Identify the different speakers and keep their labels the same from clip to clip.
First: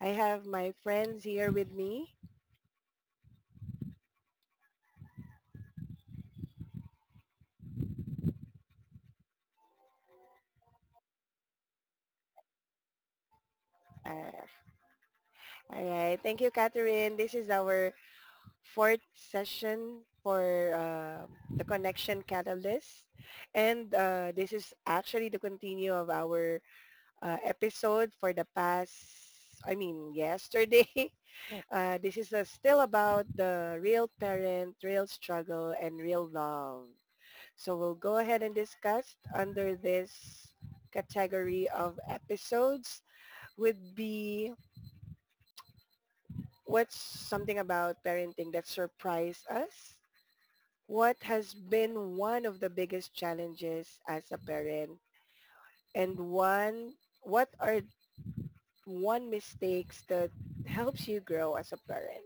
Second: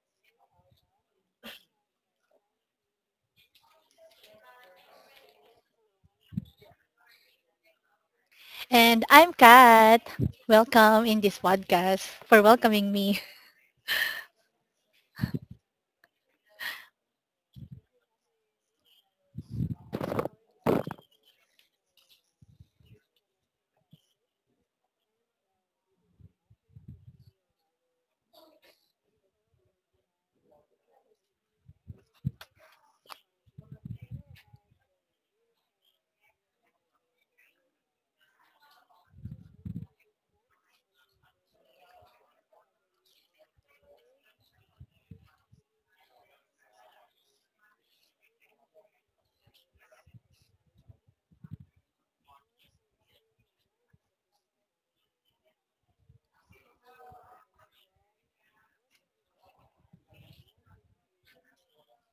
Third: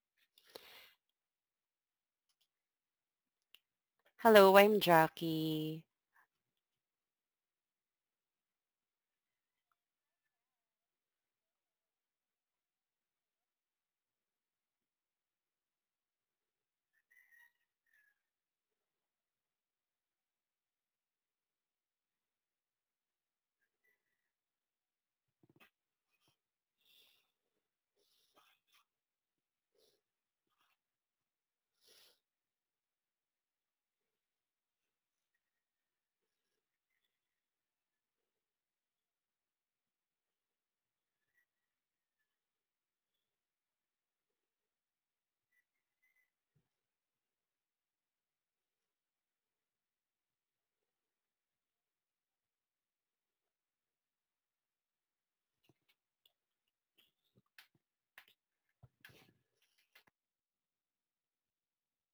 Speaker 1: I have my friends here with me.
Speaker 2: Hello, I'm Jackie.
Speaker 3: And I'm Kat. Welcome in this podcast for welcoming me.
Speaker 1: Uh, all right. Thank you, Catherine. This is our fourth session for the Connection Catalyst. And this is actually the continue of our episode for the past, I mean, yesterday. This is still about the real parent, real struggle, and real love. So we'll go ahead and discuss under this category of episodes would be, what's something about parenting that surprised us? What has been one of the biggest challenges as a parent? And one, what are one mistakes that helps you grow as a parent?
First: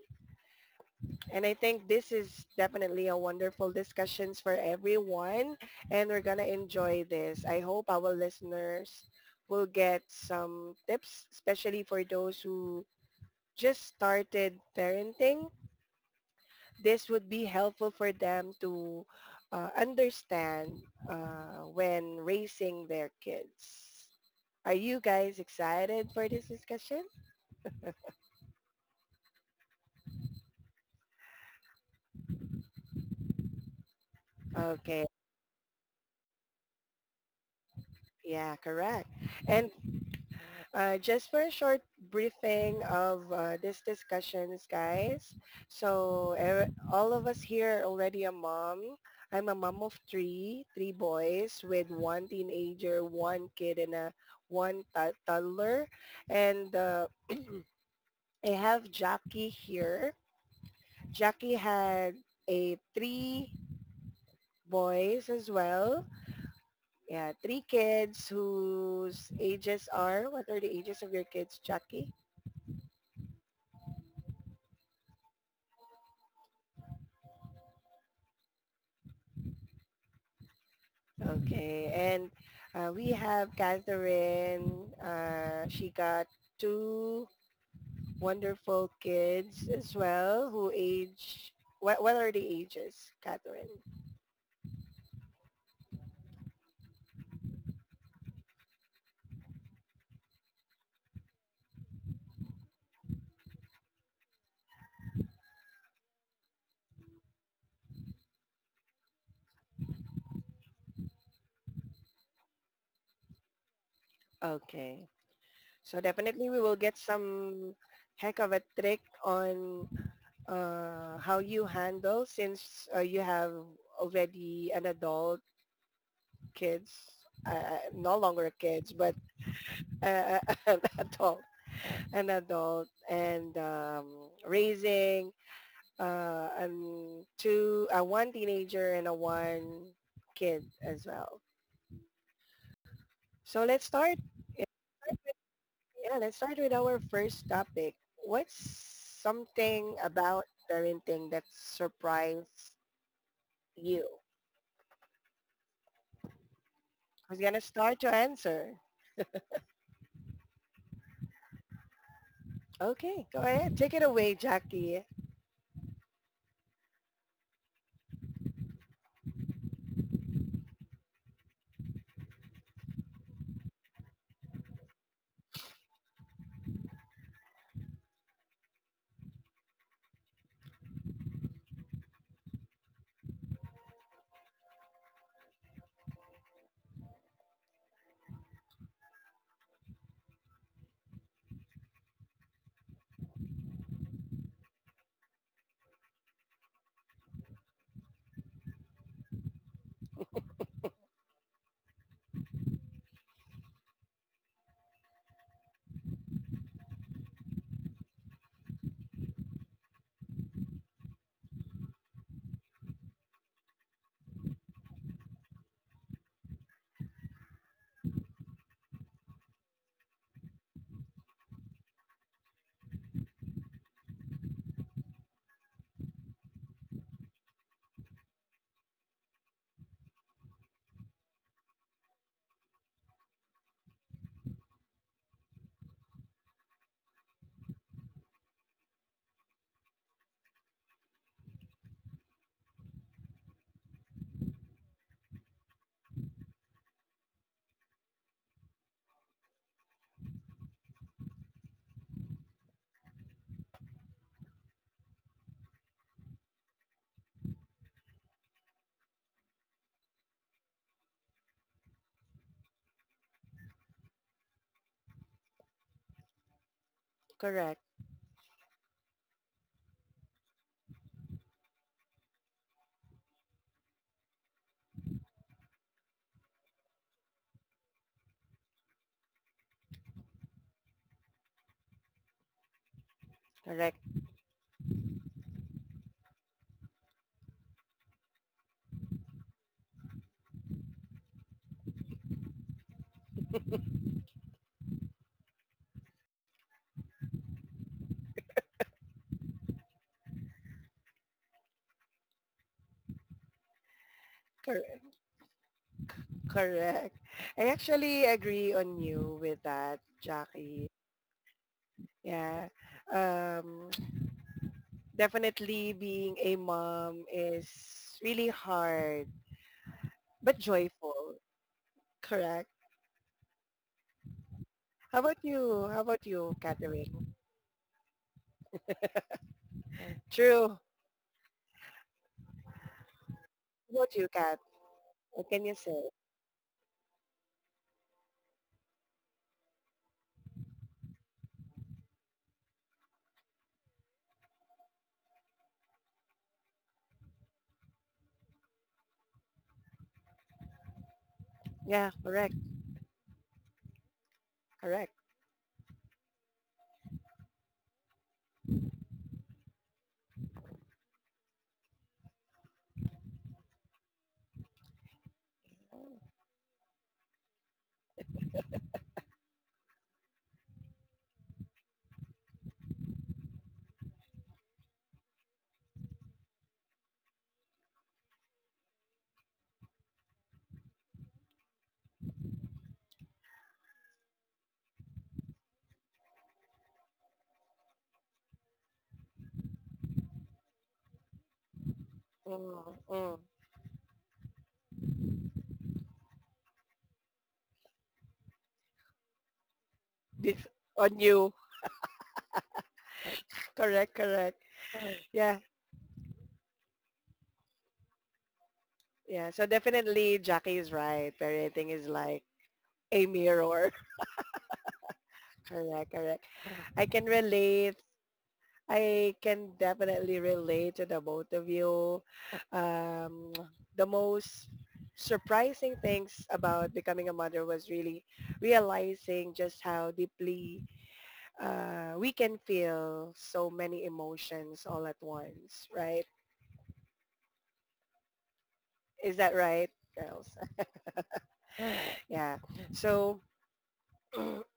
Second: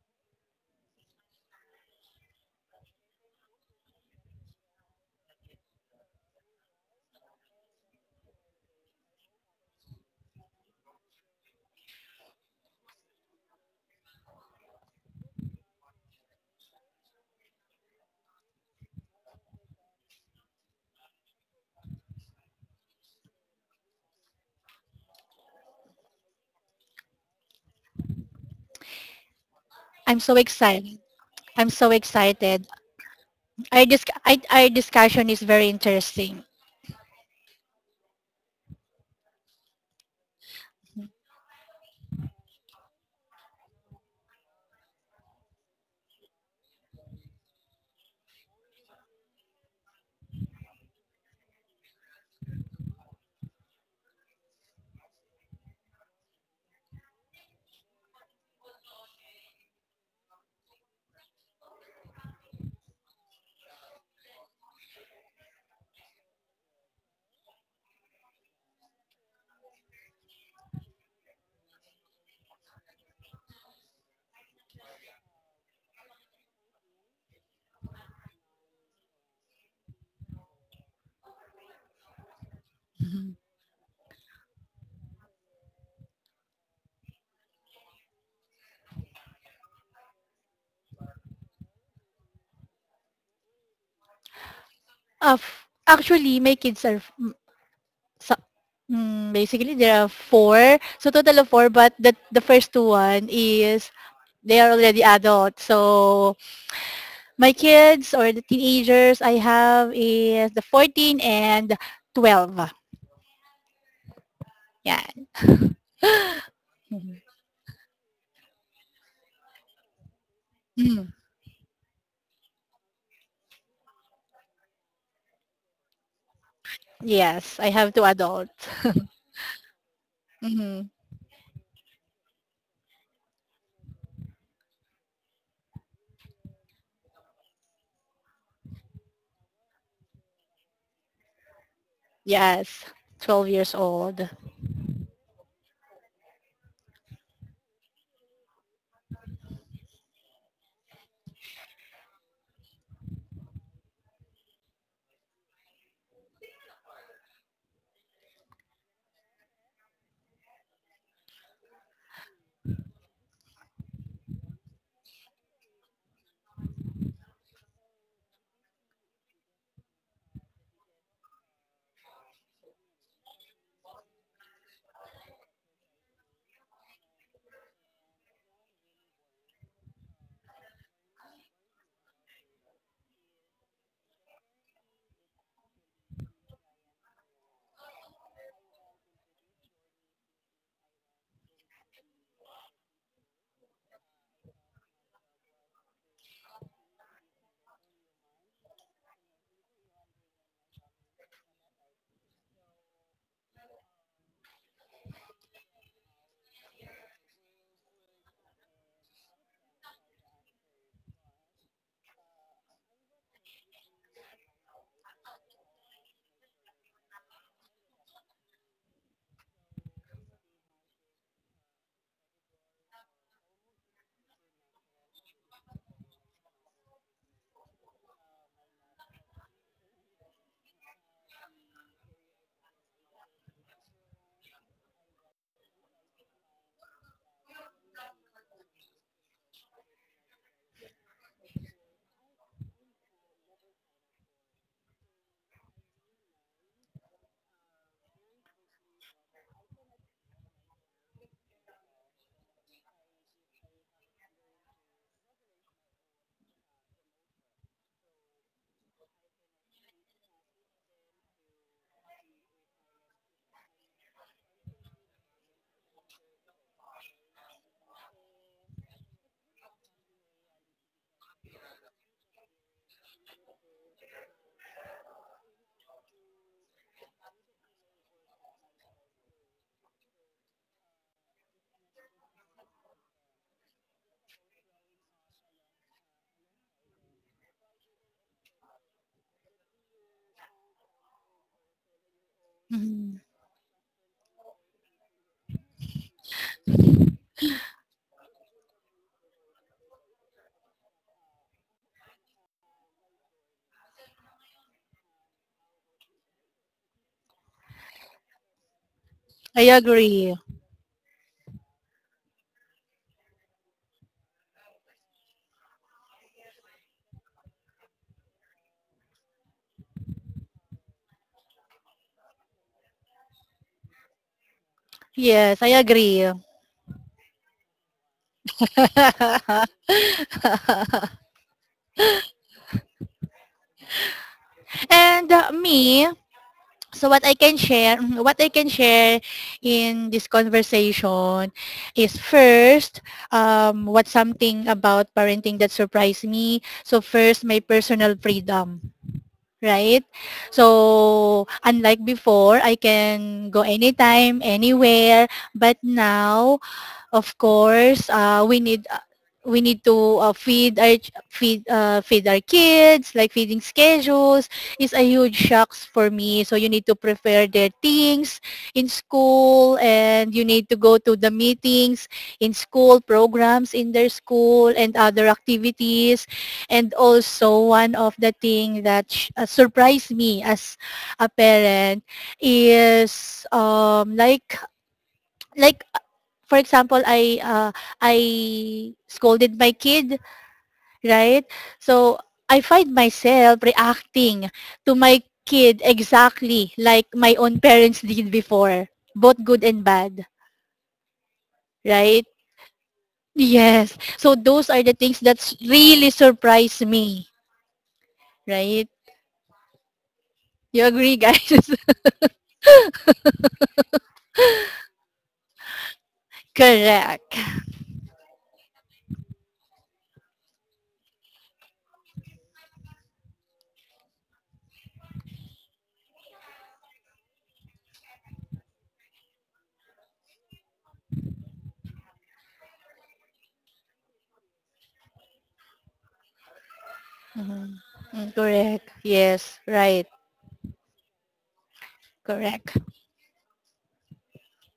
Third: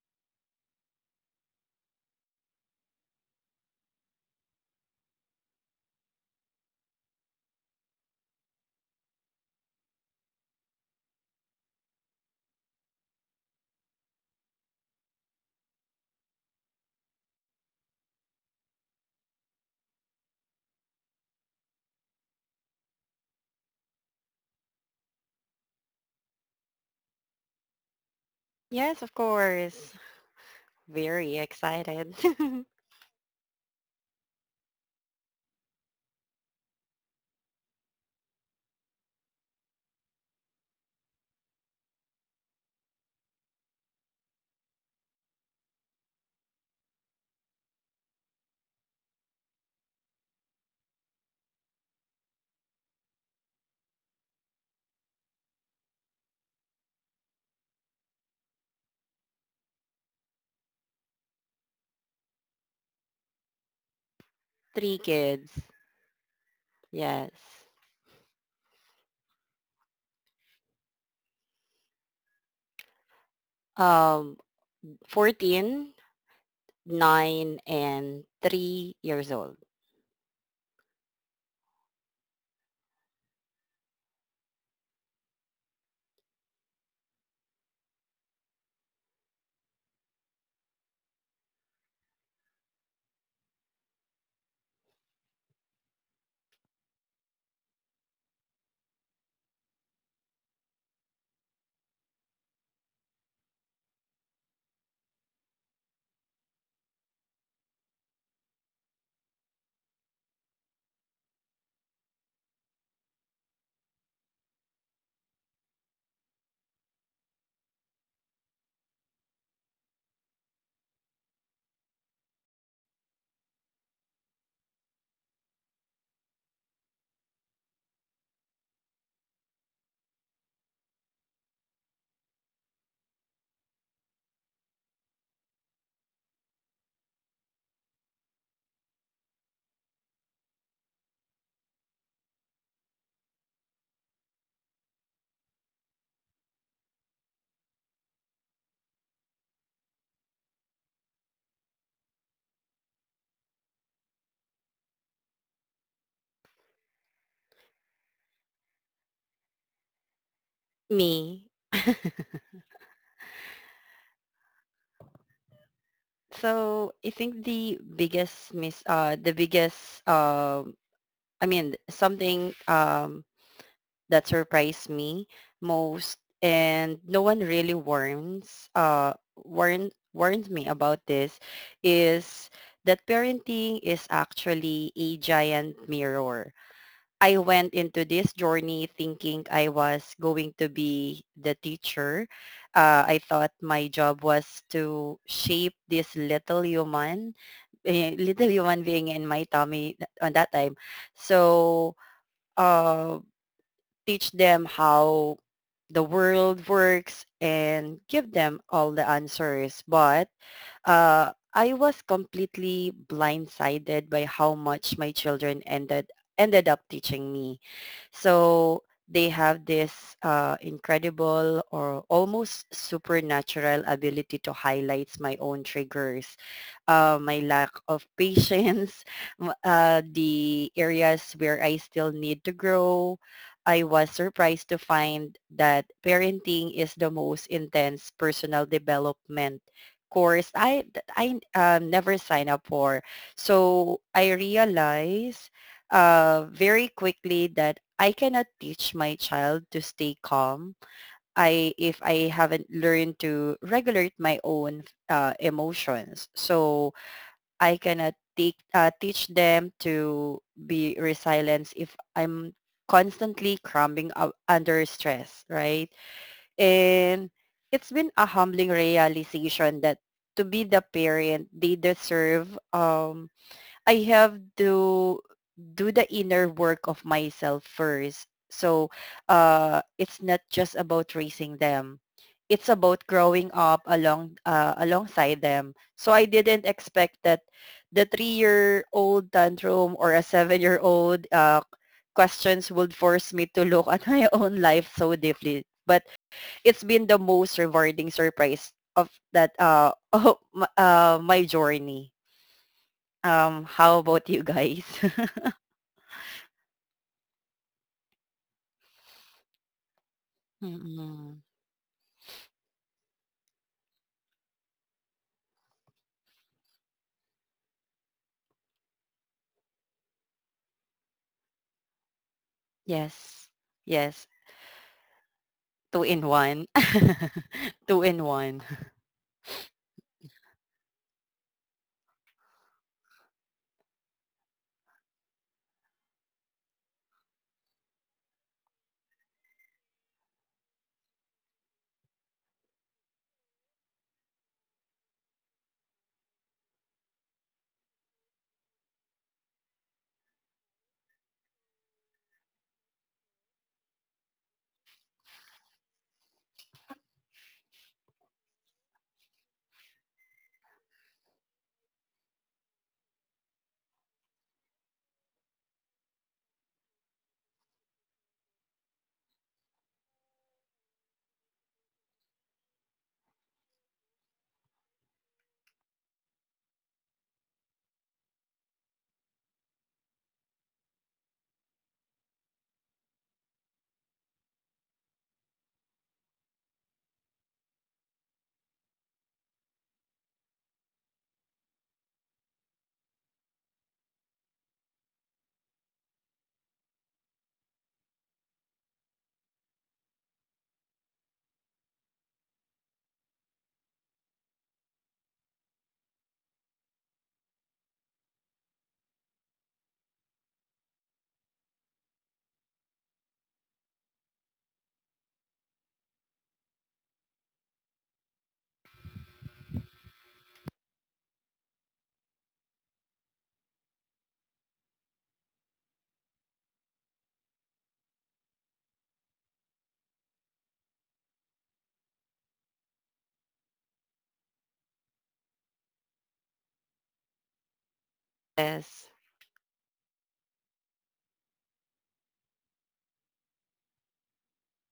Speaker 1: And I think this is definitely a wonderful discussions for everyone and we're going to enjoy this. I hope our listeners will get some tips, especially for those who just started parenting. This would be helpful for them to understand when raising their kids. Are you guys excited for this discussion?
Speaker 2: Yes, of course.
Speaker 3: I'm so excited.
Speaker 2: Very
Speaker 3: I'm so
Speaker 2: excited.
Speaker 3: excited. Our
Speaker 1: Okay.
Speaker 3: discussion is very interesting.
Speaker 1: Yeah, correct. And just for a short briefing of these discussions, guys. So all of us here are already a mom. I'm a mom of three, three boys with one teenager, one kid, and a toddler. And I have Jackie here. Jackie had a three
Speaker 2: Three
Speaker 1: boys
Speaker 2: kids.
Speaker 1: as well. Yeah, three
Speaker 2: Yes.
Speaker 1: kids whose ages are, what are the ages of your kids, Jackie?
Speaker 2: Um, 14, nine, and 3 years old.
Speaker 1: Okay, and we
Speaker 3: Mhm.
Speaker 1: have Catherine. She got two wonderful kids as well who age, what are the ages, Catherine?
Speaker 3: Of actually, my kids are so- basically there are four, so total of four. But the first two one is they are already adults. So my kids or the teenagers I have is the 14 and 12. Yeah.
Speaker 1: Okay, so definitely we will get some heck of a trick on
Speaker 3: Mhm.
Speaker 1: how you handle since you have already an adult kids,
Speaker 3: Yes, I have two
Speaker 1: no longer
Speaker 3: adult.
Speaker 1: kids, but uh, an
Speaker 3: Hmm
Speaker 1: adult an adult and raising two, one teenager and a one kid as well.
Speaker 3: Yes, 12
Speaker 1: So
Speaker 3: years
Speaker 1: let's start.
Speaker 3: old.
Speaker 1: Yeah, let's start with our first topic. What's something about parenting that surprised you? Who's gonna start to answer?
Speaker 2: Me.
Speaker 1: Okay, go ahead. Take it away, Jackie.
Speaker 2: So I think the biggest, I mean, something that surprised me most and no one really warns warned warned me about this is that parenting is actually a giant mirror. I went into this journey thinking I was going to be the teacher. I thought my job was to shape this little human, eh, little human being in my tummy, on that time. So, uh, teach them how the world works and give them all the answers. But I was completely blindsided by how much my children ended up teaching me. So they have this incredible or almost supernatural ability to highlight my own triggers, my lack of patience, the areas where I still need to grow. I was surprised to find that parenting is the most intense personal development course I never signed up for. So I realized very quickly that I cannot teach my child to stay calm. I if I haven't learned to regulate my own emotions, so I cannot teach them to be resilient if I'm constantly crumbling under stress, right? And
Speaker 1: Correct.
Speaker 2: it's been a humbling realization that to be the parent they deserve, I have to do the inner work of myself first. So it's not just about raising them. It's about growing up
Speaker 1: Correct.
Speaker 2: along uh, alongside them. So I didn't expect that the three-year-old tantrum or a seven-year-old questions would force
Speaker 3: Hmm
Speaker 2: me to look at my own life so deeply. But it's been the most rewarding surprise of that of my journey. How about you guys?
Speaker 1: Correct. Correct. I actually agree on you with
Speaker 3: I
Speaker 1: that,
Speaker 3: agree.
Speaker 1: Jackie.
Speaker 2: Mm-mm.
Speaker 1: Yeah. Um, definitely being a mom is really hard, but joyful. Correct.
Speaker 2: Yes. Yes.
Speaker 1: How about
Speaker 3: Yes, I
Speaker 1: you?
Speaker 2: 2
Speaker 1: How
Speaker 2: in
Speaker 1: about
Speaker 3: agree.
Speaker 1: you,
Speaker 2: 1.
Speaker 1: Catherine?
Speaker 2: 2 in 1.
Speaker 1: True. How about you, Kat?
Speaker 3: and
Speaker 1: What can you say?
Speaker 3: Me, so what I can share, what I can share in this conversation is first, what's something about parenting that surprised me. So first, my personal freedom, right? So, unlike
Speaker 1: Yeah, correct.
Speaker 3: before, I can go anytime,
Speaker 1: Correct.
Speaker 3: anywhere, but now of course, we need to feed our kids. Like feeding schedules is a huge shocks for me. So you need to prepare their things in school, and you need to go to the meetings in school, programs in their school, and other activities. And also one of the thing that surprised me as a parent is like, for example, I scolded my kid, right? So I find
Speaker 1: Mm, mm.
Speaker 3: myself reacting to my kid exactly like my own parents did before, both good and bad,
Speaker 1: This on you.
Speaker 3: right? Yes.
Speaker 1: Correct,
Speaker 3: So
Speaker 1: correct.
Speaker 3: those are the things that
Speaker 1: Yeah,
Speaker 3: really surprise me, right?
Speaker 1: yeah. So definitely Jackie is
Speaker 3: You agree,
Speaker 1: right.
Speaker 3: guys?
Speaker 1: Parenting is like a mirror. Correct, correct. I can
Speaker 3: correct.
Speaker 1: relate I can definitely relate to the both of you. Um, the most surprising things about becoming a mother was really realizing just how deeply we can feel so many emotions all at once, right?
Speaker 3: Mhm. Mm, Correct.
Speaker 2: Yes.
Speaker 1: Is
Speaker 3: Yes.
Speaker 1: that right,
Speaker 3: Right.
Speaker 1: girls? Yeah.
Speaker 3: Correct.
Speaker 1: So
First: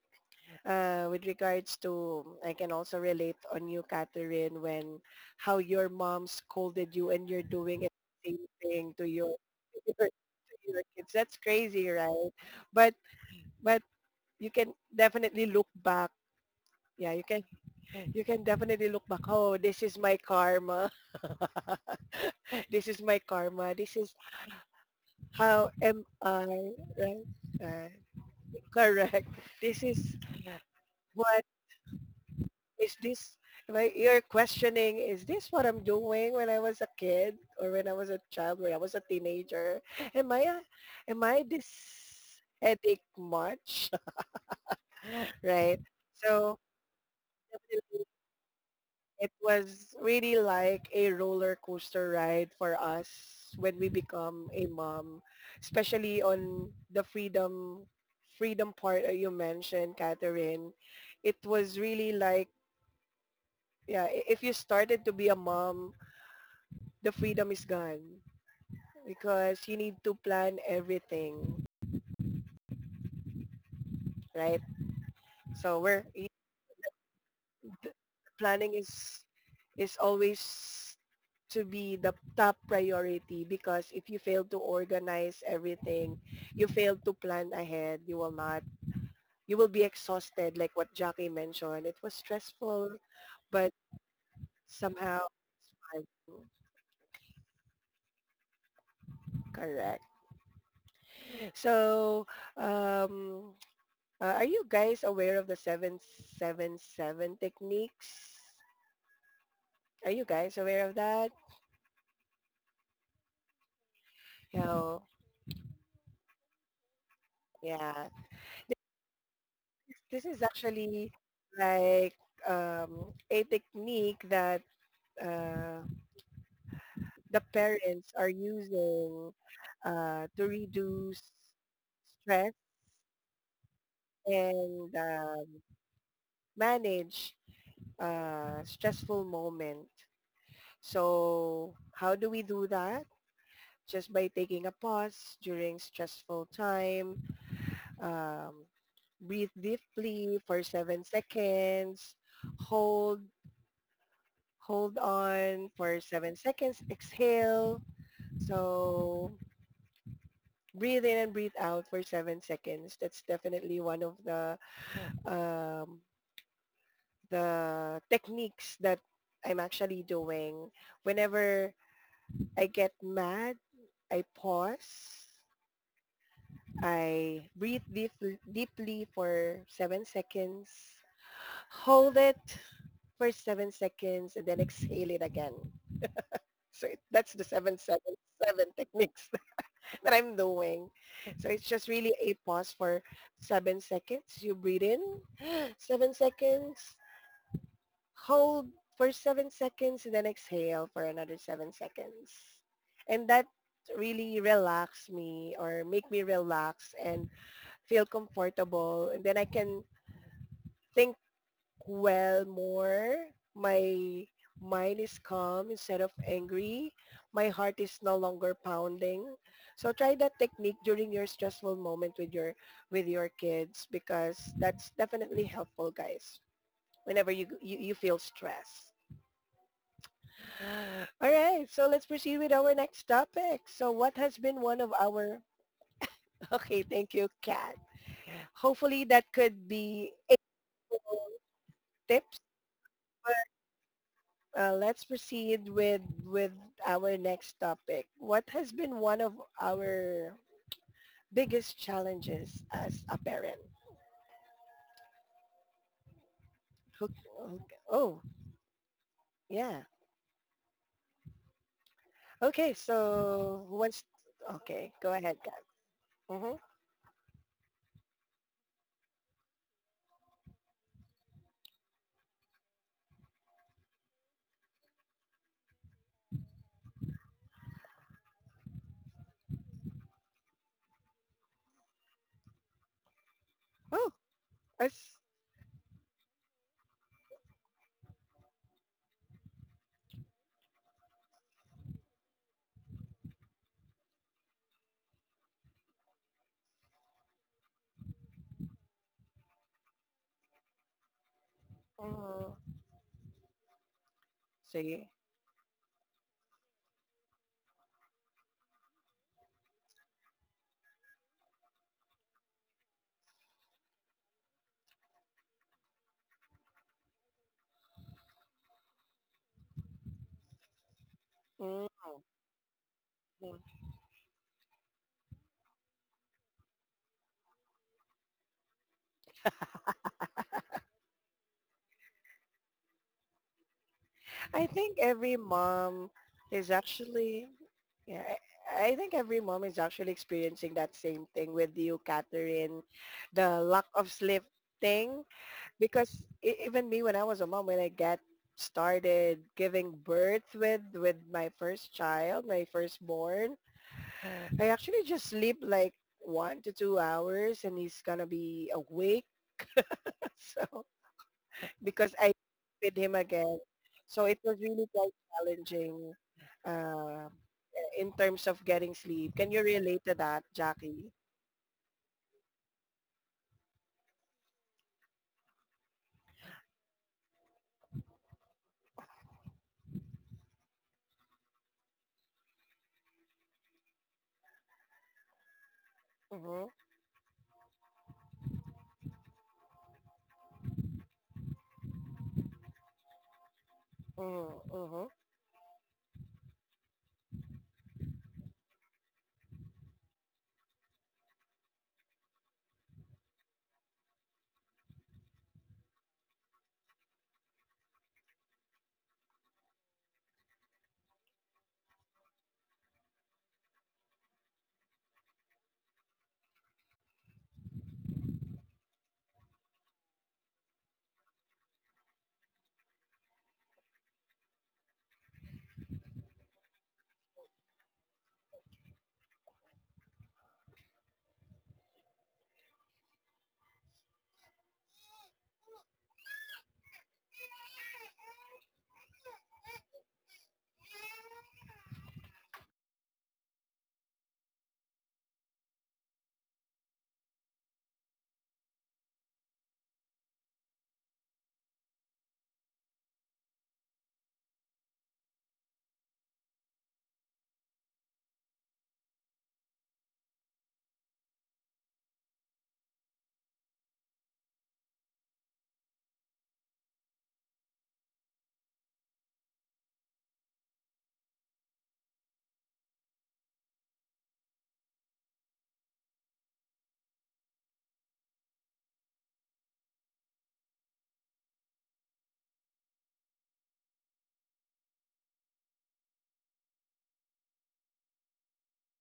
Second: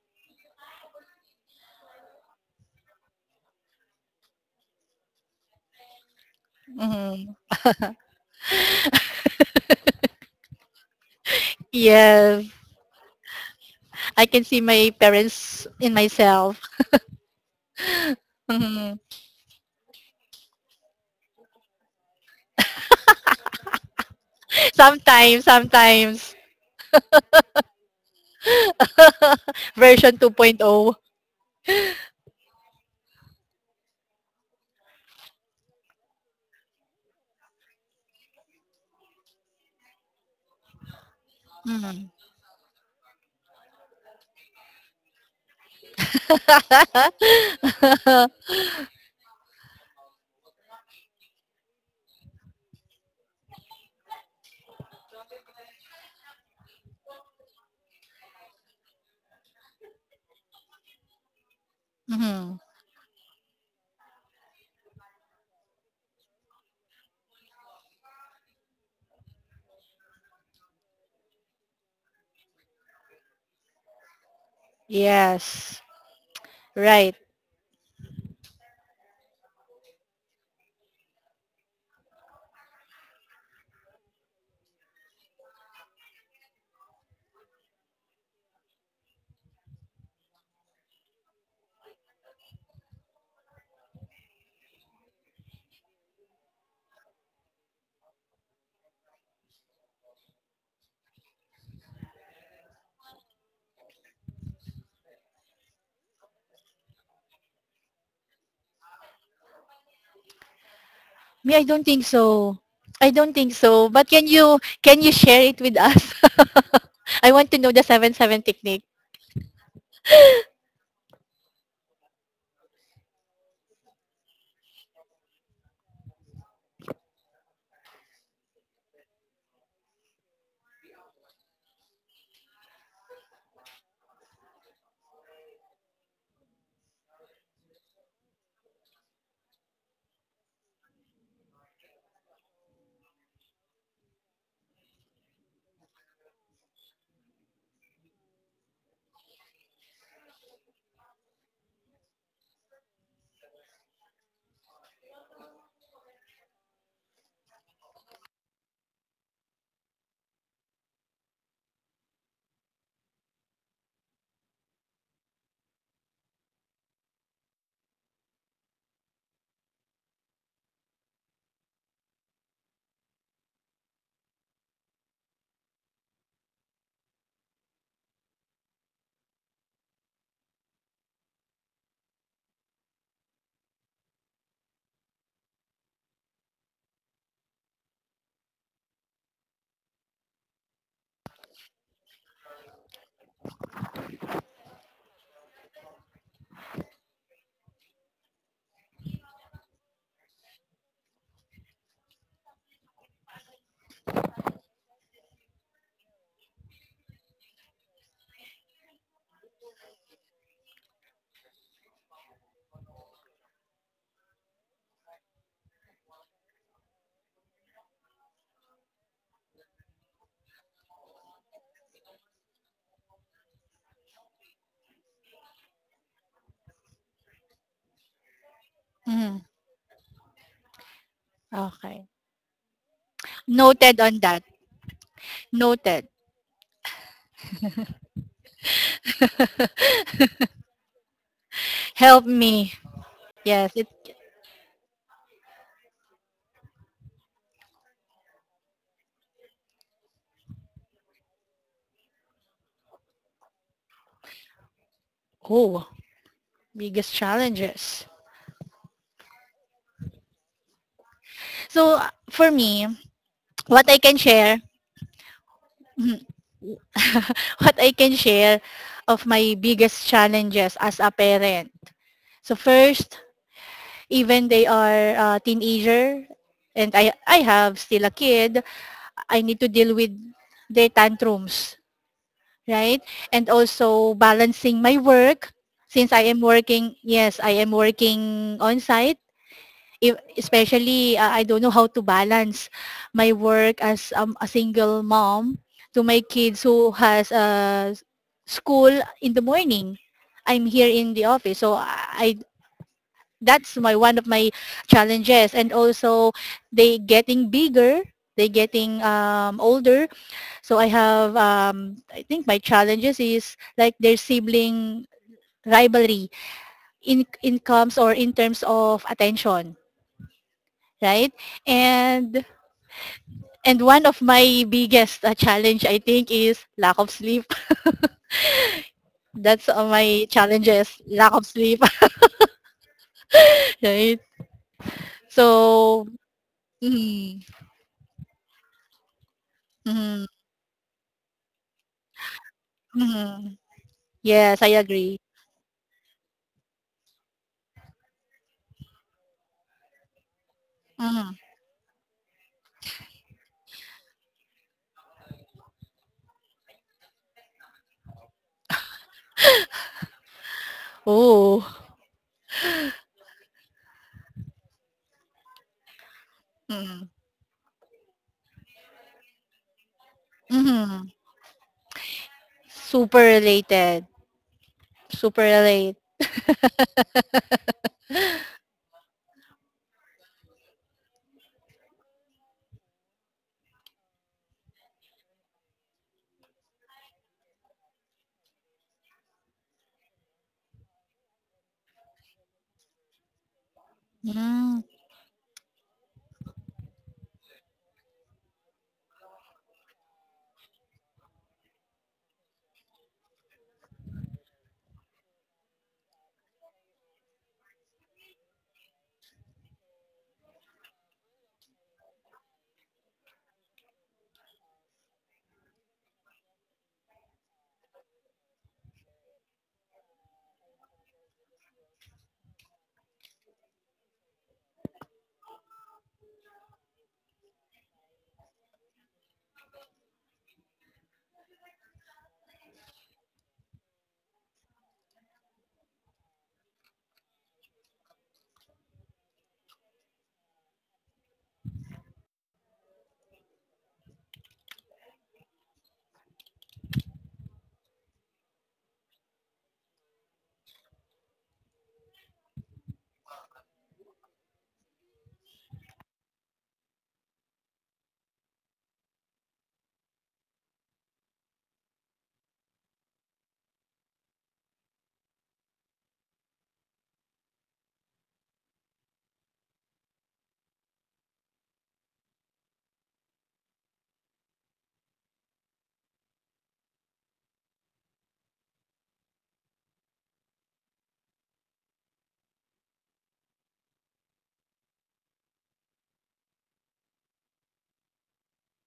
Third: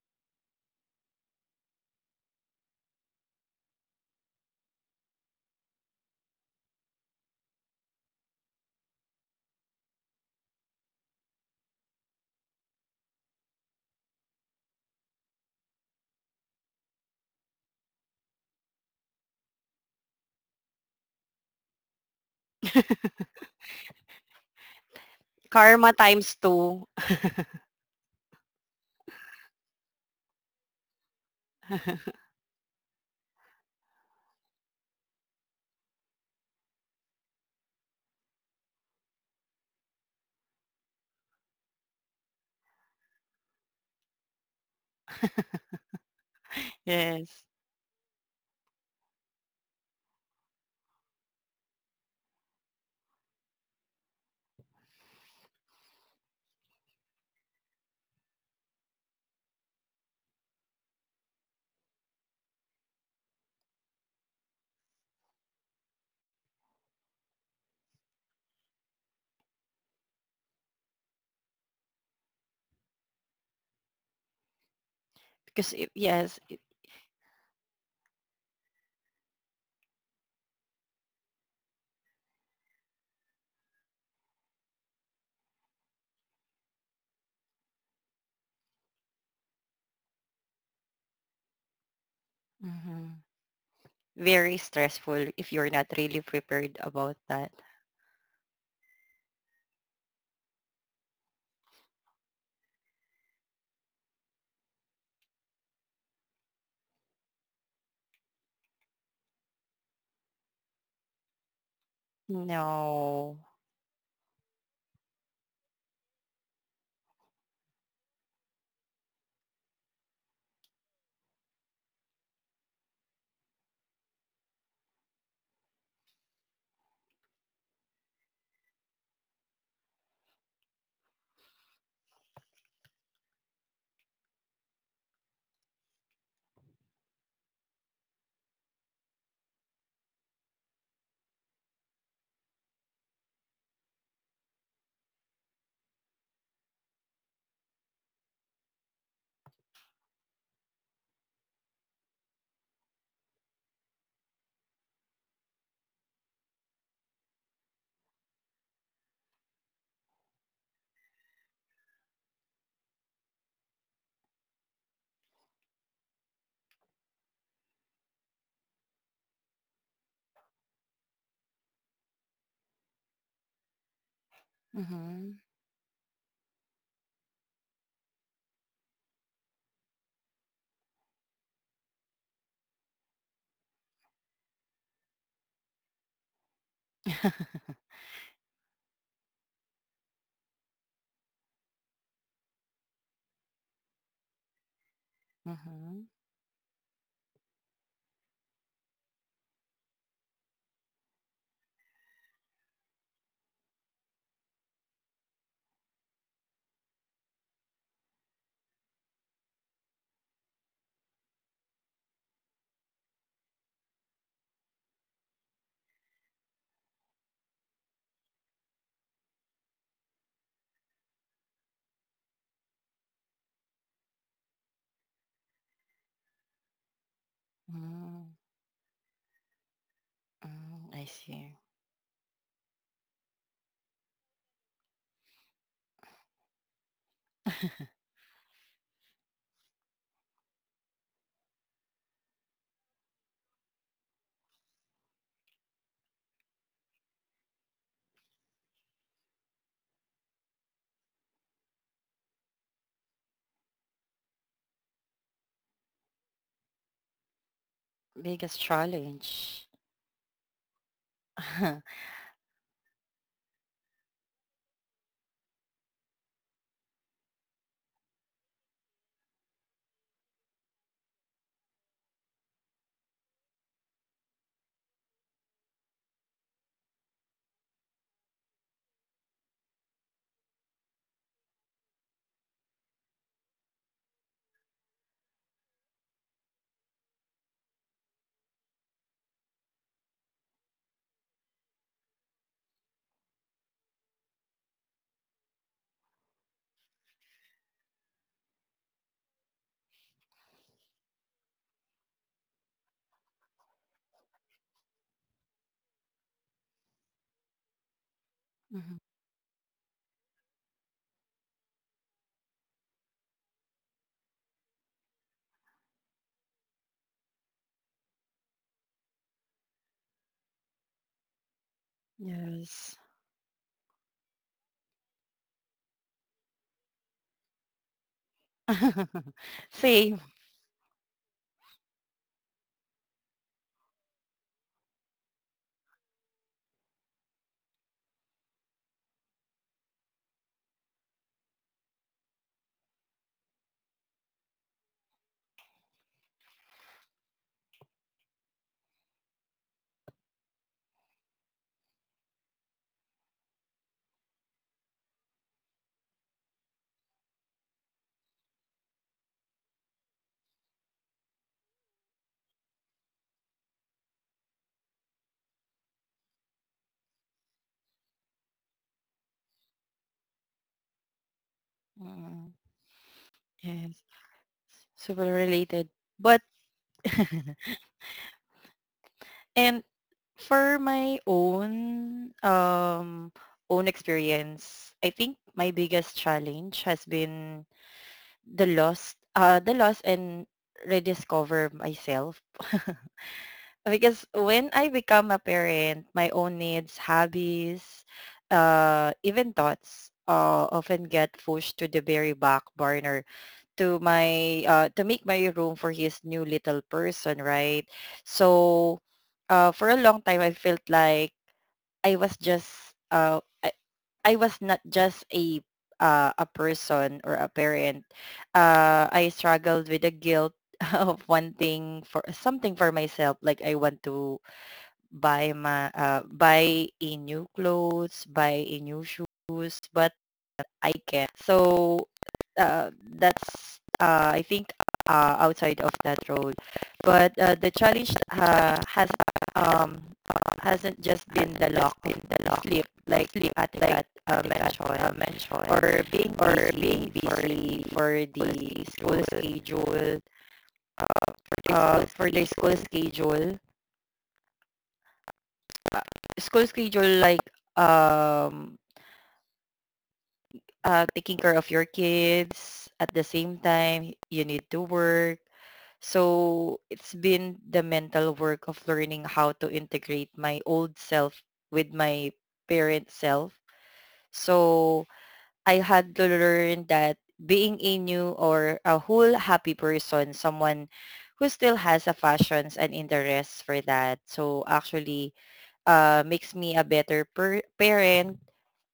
Speaker 1: with regards to, I can also relate on you, Catherine, when how your mom scolded you and
Speaker 3: Mhm.
Speaker 1: you're doing it the same thing to your kids. That's crazy, right?
Speaker 3: Yes.
Speaker 1: But but
Speaker 3: I can
Speaker 1: you
Speaker 3: see
Speaker 1: can
Speaker 3: my
Speaker 1: definitely
Speaker 3: parents
Speaker 1: look
Speaker 3: in
Speaker 1: back.
Speaker 3: myself.
Speaker 1: Yeah, you can definitely
Speaker 3: Mhm.
Speaker 1: look back. Oh, this is my karma. This is my karma. This is
Speaker 3: Sometimes,
Speaker 1: how
Speaker 2: Karma
Speaker 1: am
Speaker 3: sometimes,
Speaker 2: times
Speaker 1: I,
Speaker 2: 2.
Speaker 1: right? Uh, correct. This is
Speaker 3: version 2.0.
Speaker 1: what is this why you're questioning, is this what I'm doing when I was a kid, or when I was a child, when I was a teenager, am i a, am I this
Speaker 3: Mhm.
Speaker 1: headache much? Right, so
Speaker 2: Yes.
Speaker 1: definitely it was really like a roller coaster ride for us when we become a mom, especially on the freedom part that you mentioned, Catherine. It was really like,
Speaker 3: Mhm.
Speaker 1: yeah, if you started to be a mom, the freedom is gone because you need to plan everything, right? So
Speaker 2: Because
Speaker 3: Yes.
Speaker 2: I,
Speaker 1: we're
Speaker 2: yes.
Speaker 3: Right.
Speaker 1: Planning is always to be the top priority because if you fail to organize everything, you fail to plan ahead, you will not, you will be exhausted like what Jackie mentioned. It was stressful,
Speaker 2: Mhm.
Speaker 1: but
Speaker 2: Very
Speaker 1: somehow
Speaker 2: stressful if you're not
Speaker 1: I,
Speaker 2: really prepared about that.
Speaker 1: correct. So um, are you guys aware of the 777 techniques? Are you guys aware of that?
Speaker 3: Me, I don't think so. I don't
Speaker 2: No.
Speaker 3: think so. But can you can
Speaker 1: No.
Speaker 3: you share it with us? I want to know the
Speaker 1: Yeah.
Speaker 3: 7-7 technique.
Speaker 1: This is actually like a technique that uh, the parents are using to reduce stress and manage stressful moment. So how do we do that? Just by taking a pause during stressful time. Um, Breathe deeply for 7 seconds. Hold, hold on for 7 seconds. Exhale. So breathe in and breathe out for 7 seconds. That's definitely one of um, the techniques that I'm actually doing. Whenever I get mad, I pause
Speaker 2: Mhm.
Speaker 1: I breathe deeply for 7 seconds. Hold it for 7 seconds and then exhale it again. So it, that's the seven techniques that I'm doing. So it's just really a pause for 7 seconds. You breathe in,
Speaker 2: Mhm.
Speaker 1: 7 seconds, hold for 7 seconds, and then exhale for another 7 seconds. And that really relax me or make me relax and feel comfortable and then I can think well more. My mind is calm instead of angry. My heart is no longer pounding. So try that technique during your stressful moment with your kids because that's definitely helpful, guys, whenever you feel
Speaker 2: Mm.
Speaker 1: stress.
Speaker 3: Mhm.
Speaker 2: Mm, I
Speaker 1: All
Speaker 2: see.
Speaker 1: right, so let's
Speaker 3: Okay.
Speaker 1: proceed with our next topic. So
Speaker 3: Noted
Speaker 1: what
Speaker 3: on
Speaker 1: has
Speaker 3: that.
Speaker 1: been one of our
Speaker 3: Noted.
Speaker 1: okay, thank you, Kat. Hopefully that could be tips
Speaker 3: Help me.
Speaker 1: for
Speaker 3: Yes. It,
Speaker 1: let's proceed with our next topic. What has been one of our biggest challenges as a parent?
Speaker 3: oh,
Speaker 1: Who,
Speaker 3: biggest challenges.
Speaker 1: oh,
Speaker 2: Biggest challenge.
Speaker 1: yeah.
Speaker 3: For
Speaker 1: Okay,
Speaker 3: me,
Speaker 1: so who
Speaker 3: what I
Speaker 1: wants?
Speaker 3: can share.
Speaker 1: Okay, go ahead, Kat.
Speaker 3: Mhm.
Speaker 1: Mm-hmm.
Speaker 3: What I can share of my biggest challenges as a parent. So first, even they are teenager and I have still a kid, I need to deal with their tantrums, right? And
Speaker 1: Oh,
Speaker 3: also balancing my
Speaker 1: that's.
Speaker 3: work since I am working, yes, I am working on site if, especially I don't know how to balance my work as a single mom to my kids who has school in the morning. I'm here in the office, so I,
Speaker 1: Mm,
Speaker 3: that's my one of my
Speaker 1: sige.
Speaker 3: challenges. And also, they getting bigger, they getting
Speaker 2: Mhm.
Speaker 3: older. So I have I think my challenges is like their sibling rivalry in incomes or in terms of attention, right?
Speaker 1: Mm, mm.
Speaker 3: And
Speaker 2: Yes.
Speaker 3: And one of my biggest challenge, I think, is lack of sleep. That's
Speaker 2: Same.
Speaker 3: my challenges, lack of sleep, right?
Speaker 1: I think every
Speaker 3: So,
Speaker 1: mom is
Speaker 3: mm,
Speaker 1: actually. Yeah, I think every mom is actually
Speaker 3: mm,
Speaker 1: experiencing that same thing with you, Catherine.
Speaker 3: mm,
Speaker 1: The lack of sleep
Speaker 3: yes, I agree.
Speaker 1: thing because even me when I was a mom, when I got started giving birth with
Speaker 3: Mm,
Speaker 1: my first child, my firstborn, I actually just sleep like 1 to 2 hours and he's gonna be awake. So
Speaker 3: oh,
Speaker 1: because I with him again, so it was really quite challenging
Speaker 3: mm,
Speaker 1: uh, in terms of getting sleep. Can you relate to that, Jackie?
Speaker 3: mm,
Speaker 2: Mm,
Speaker 3: super
Speaker 2: yes.
Speaker 3: related,
Speaker 2: Super
Speaker 3: super
Speaker 2: related.
Speaker 3: related.
Speaker 2: But And for my own experience, I think my biggest
Speaker 1: Mm-hmm,
Speaker 2: challenge has been the loss and rediscover myself. Because
Speaker 1: mm-hmm,
Speaker 2: when I
Speaker 3: Mm,
Speaker 1: mm-hmm.
Speaker 2: become a parent, my own needs, hobbies, even thoughts often get pushed to the very back burner, to make my room for his new little person, right? So for a long time, I felt like I was just uh I, I was not just a person or a parent. I struggled with the guilt of wanting for something for myself. Like I want to buy a new clothes, buy a new shoes, but I can. Not. So uh, that's, I think, outside of that role, but the challenge um, hasn't just been the lock in the lock, sleep, like sleep at Kat, mentioned, or being busy for the school schedule for the school schedule uh, school schedule, like, um taking care of your kids at the same time you need to work. So it's been the mental work of learning how to integrate my old self with my parent self. So I had to learn that being a new or a whole happy person, someone who still has a fashions and interests for that, so actually makes me a better parent,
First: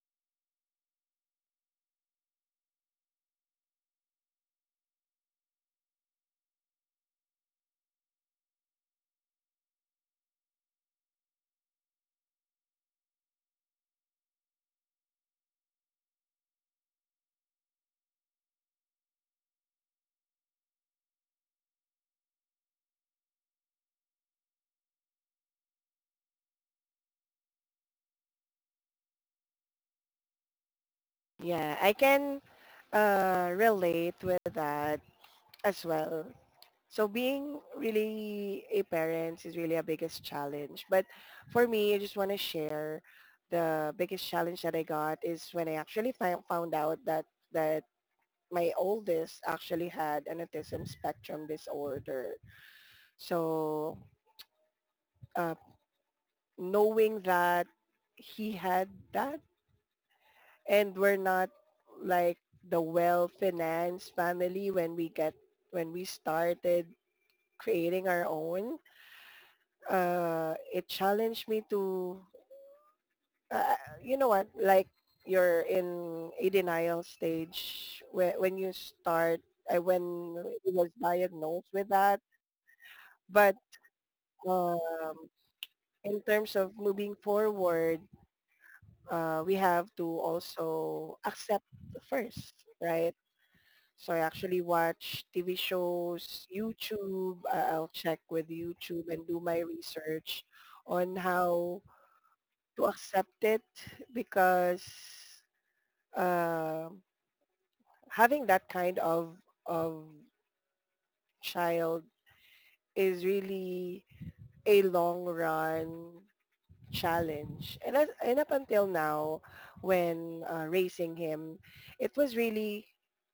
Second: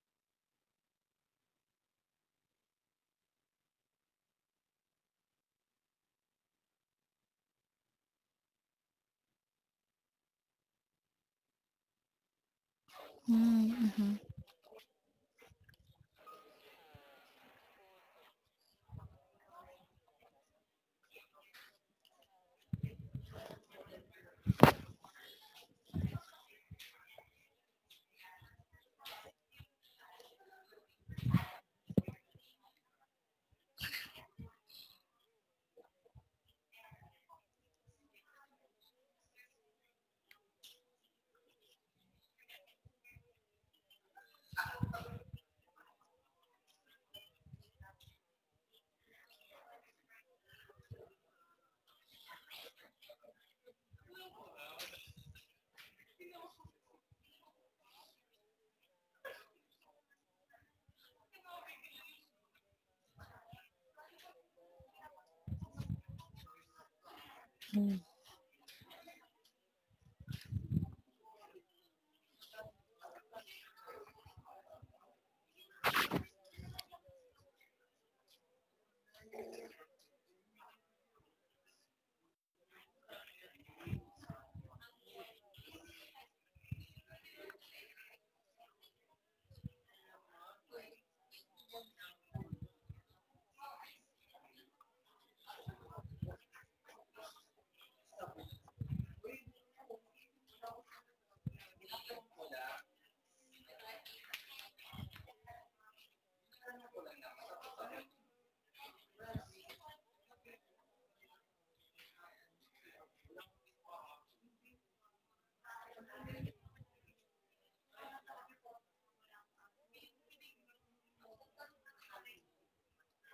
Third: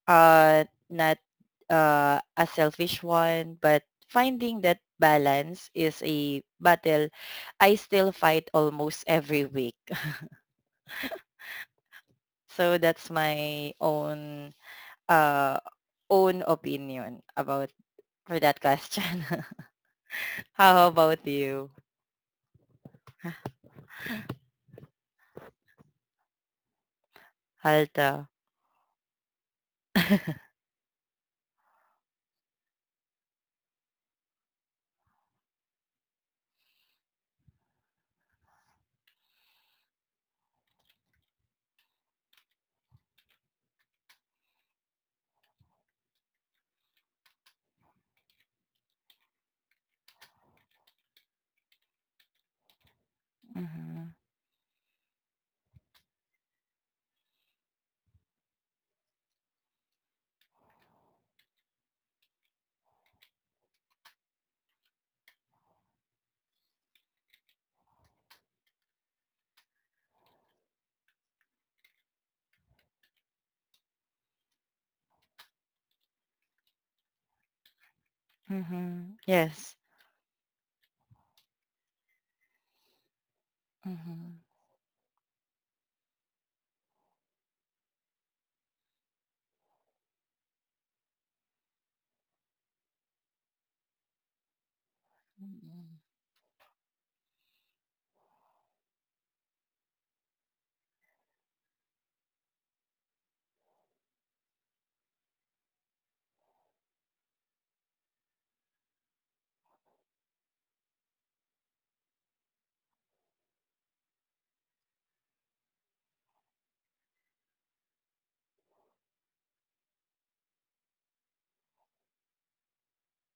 Speaker 2: uh not a selfish one, but finding that balance is a battle I still fight almost every week. So that's
Speaker 3: mm,
Speaker 2: my
Speaker 3: mhm.
Speaker 2: uh own opinion about for that question. How about you, Halta?
Speaker 1: Yeah, I can relate with that as well. So being really a parent is really a biggest challenge. But for me, I just want to share the biggest challenge that I got is when I actually found out that my oldest actually had an autism spectrum disorder. So
Speaker 2: Mm-hmm.
Speaker 1: uh, knowing that he had that and we're not like the well-financed family when we get when we started
Speaker 3: mm,
Speaker 1: creating our own, it challenged me to, uh, you know what, like you're in a denial stage when you
Speaker 2: Mm-hmm.
Speaker 1: start,
Speaker 2: Yes.
Speaker 1: when it was diagnosed with that. But
Speaker 2: Mm-hmm.
Speaker 1: um, in terms of moving forward, we have to also accept first, right? So I actually watch TV shows, YouTube. I'll check with YouTube and do my research on how to accept it because uh, having that kind of of child is really a long run challenge. And and up until now, when raising him, it was really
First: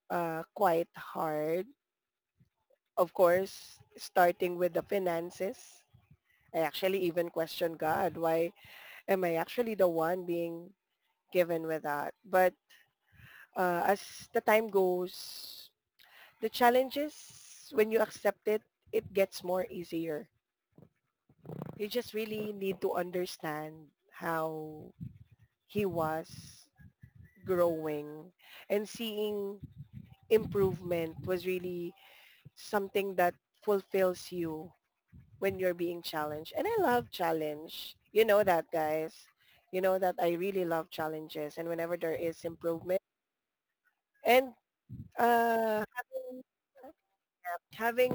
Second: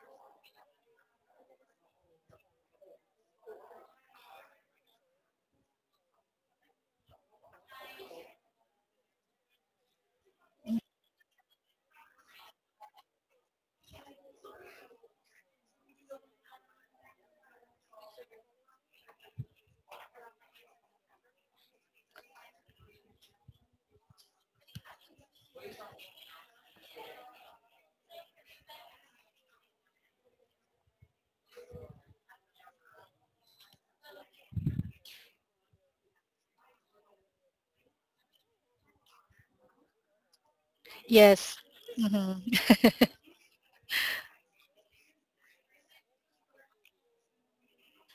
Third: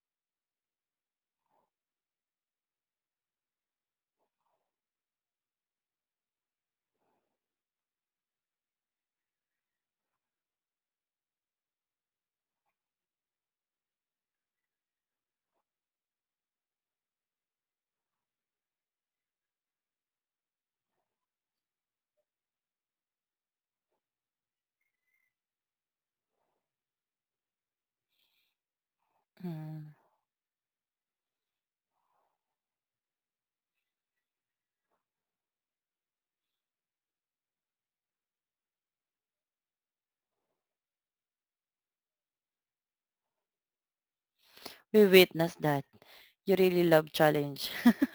Speaker 1: quite hard. Of course, starting with the finances, I actually even questioned God, why am I actually the one being given with that? But as the time goes, the challenges, when you accept it, it gets more easier. You just really need to understand how he was growing, and seeing
Speaker 2: Mm-hmm.
Speaker 1: improvement was really something that fulfills you when you're being challenged. And I love challenge. You know that, guys. You know that I really love
Speaker 3: yes.
Speaker 1: challenges and whenever there
Speaker 3: Mm-hmm.
Speaker 1: is improvement. And
Speaker 2: We witnessed
Speaker 1: uh,
Speaker 2: that
Speaker 1: having
Speaker 2: you really love challenge.
Speaker 1: having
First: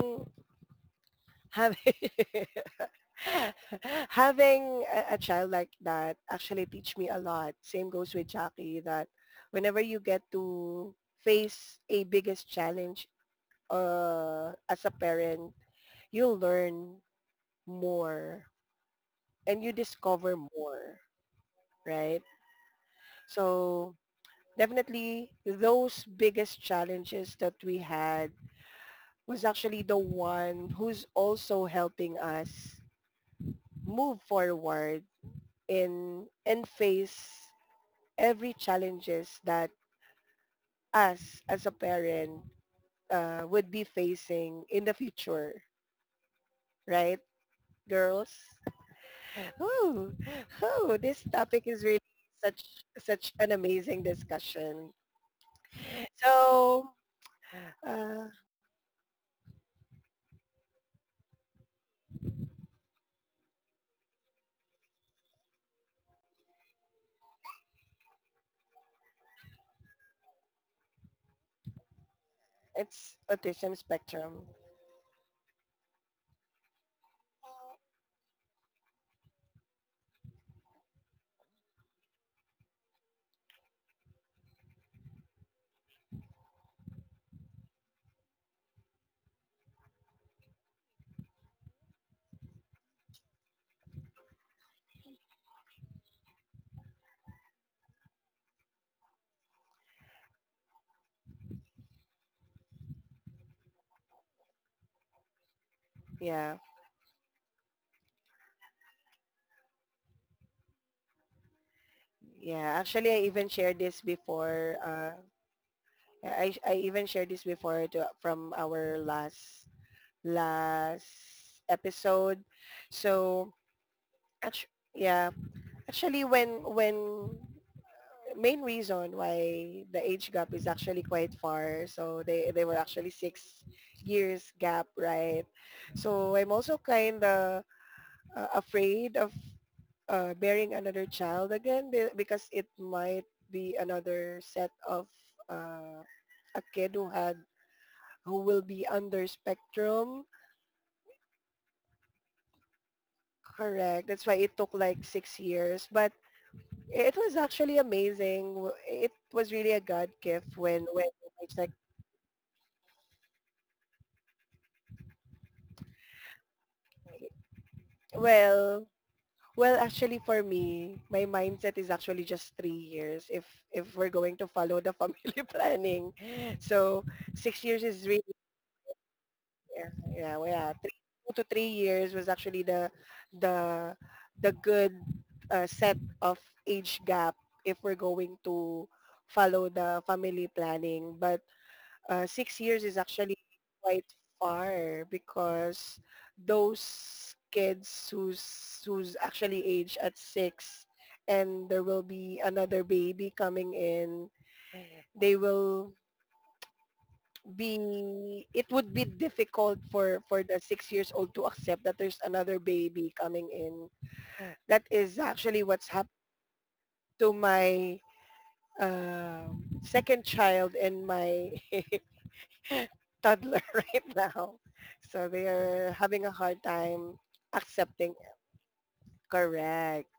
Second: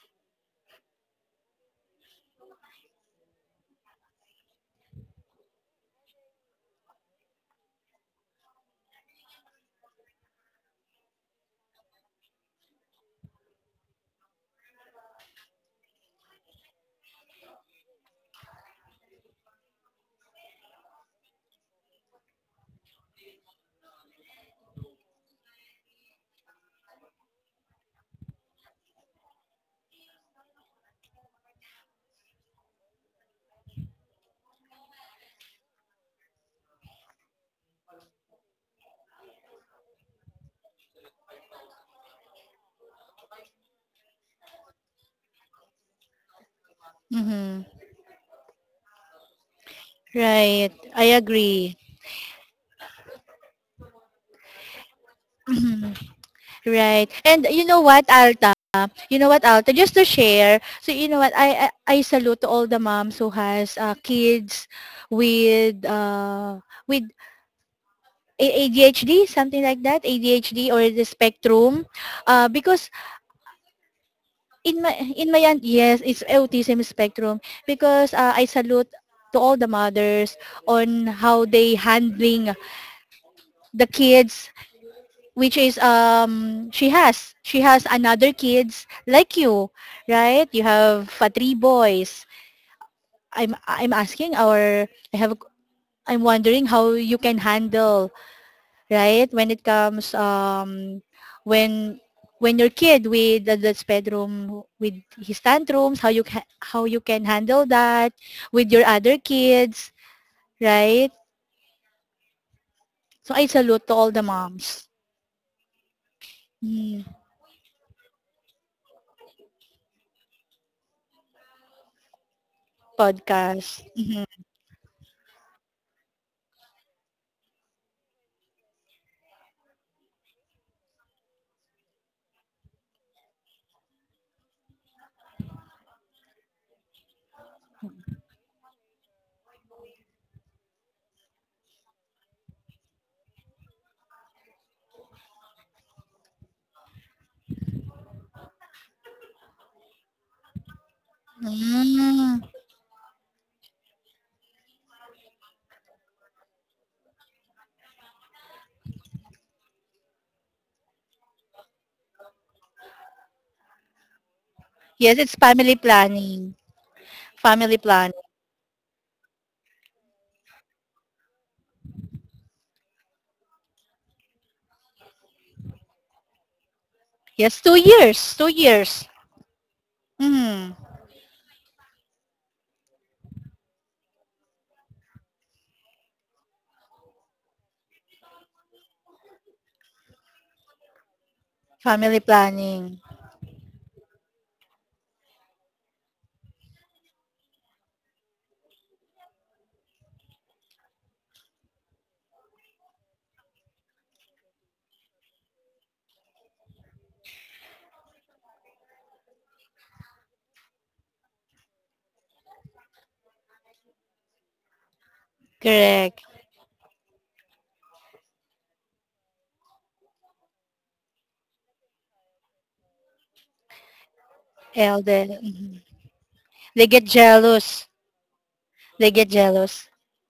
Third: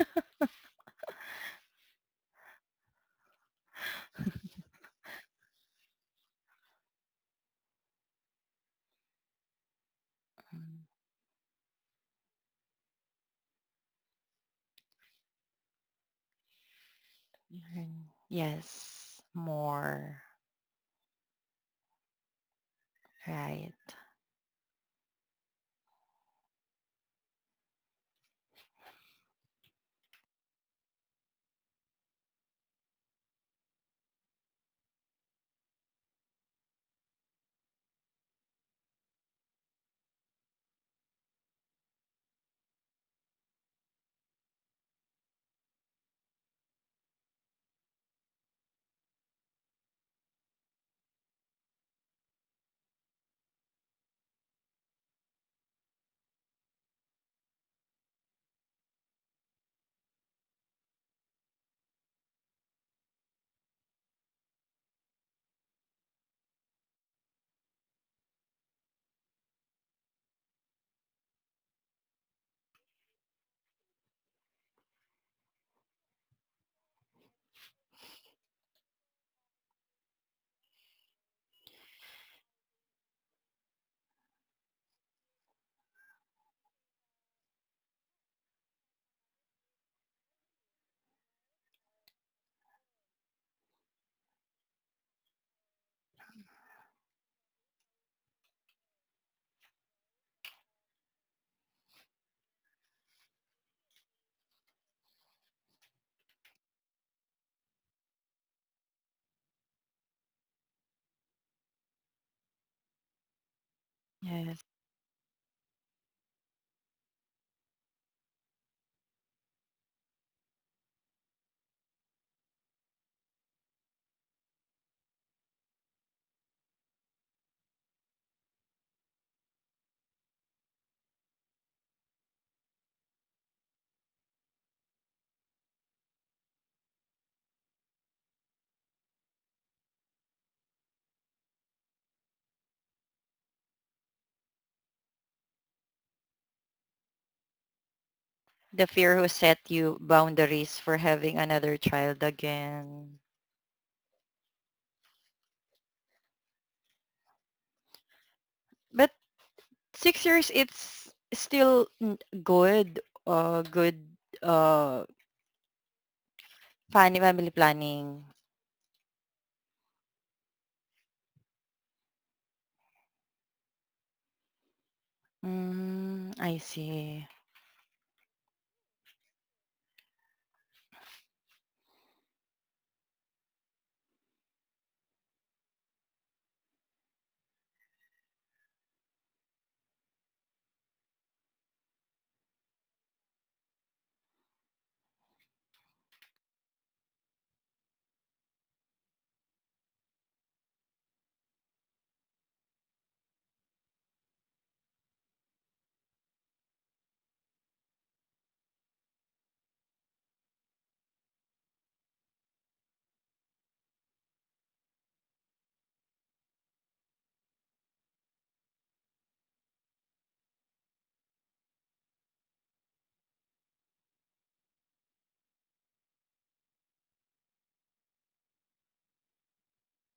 Speaker 1: having having a child like that actually teach me a lot. Same goes with Jackie that whenever you get to face a biggest challenge as a parent, you learn
Speaker 2: Mhm.
Speaker 1: more
Speaker 2: Yes,
Speaker 1: and you
Speaker 2: more.
Speaker 1: discover more, right? So
Speaker 2: Right.
Speaker 1: definitely those biggest challenges that we had was actually the one who's also helping us move forward in and face every challenges that us as a parent would be facing in the future, right,
Speaker 3: Mm-hmm.
Speaker 1: girls? Ooh,
Speaker 3: Right.
Speaker 1: ooh,
Speaker 3: I
Speaker 1: this topic
Speaker 3: agree.
Speaker 1: is really such an amazing discussion.
Speaker 3: Mhm. Right.
Speaker 1: So
Speaker 3: And you know what,
Speaker 1: uh,
Speaker 3: Alta? You know what, Alta? Just to share, so you know what, I salute to all the moms who has kids with ADHD, something like that, ADHD or the spectrum, because
Speaker 1: it's autism spectrum.
Speaker 3: in my aunt, yes, it's autism spectrum. Because I salute to all the mothers on how they handling the kids, which is she has another kids like you, right? You have three boys. I'm asking our, I have, I'm wondering how you can handle, right? When it comes when when your kid with the bedroom with his tantrums,
Speaker 1: Yeah,
Speaker 3: how you can handle that with your other kids, right?
Speaker 1: yeah. Actually, I
Speaker 3: So I
Speaker 1: even
Speaker 3: salute
Speaker 1: shared
Speaker 3: to all
Speaker 1: this
Speaker 3: the moms.
Speaker 2: Yes.
Speaker 1: before. I
Speaker 3: Mm,
Speaker 1: even shared this before to, from our last episode. So
Speaker 3: podcast. Mhm.
Speaker 1: yeah, actually when main reason why the age gap is actually quite far. So they were actually 6 years gap, right? So I'm also kind of afraid of bearing another child again because it might be another set of uh, a kid who had who will be
Speaker 2: The fear
Speaker 1: under
Speaker 2: who set you
Speaker 1: spectrum.
Speaker 2: boundaries for having another child
Speaker 3: Mm.
Speaker 2: again.
Speaker 1: Correct. That's why it took like 6 years, but it was actually amazing.
Speaker 2: But
Speaker 1: It was really a God
Speaker 2: 6 years,
Speaker 1: gift when
Speaker 2: it's
Speaker 1: it's like,
Speaker 2: still good, uh,
Speaker 3: Yes, it's family planning.
Speaker 2: family
Speaker 3: Family planning.
Speaker 2: planning.
Speaker 1: well, well actually for me, my mindset is actually just 3 years if we're going to follow the family planning.
Speaker 2: Mm, I
Speaker 1: So
Speaker 2: see.
Speaker 3: Yes,
Speaker 1: six
Speaker 3: two
Speaker 1: years is really
Speaker 3: years. 2 years.
Speaker 1: yeah, yeah, well,
Speaker 3: Mm.
Speaker 1: yeah. Three, 2 to 3 years was actually the the good set of age gap if we're going to follow the family planning. But
Speaker 3: Family
Speaker 1: 6 years
Speaker 3: planning.
Speaker 1: is actually quite far because those kids who's actually aged at six, and there will be another baby coming in, they will be it would be difficult for the 6 years old to accept that there's another baby coming in. That is actually what's
Speaker 3: Correct.
Speaker 1: happened to my second child and my toddler right now,
Speaker 3: Elder.
Speaker 1: so they
Speaker 3: Mhm.
Speaker 1: are having a hard
Speaker 3: They get
Speaker 1: time
Speaker 3: jealous.
Speaker 1: accepting it.
Speaker 3: They get jealous.
Speaker 1: Correct,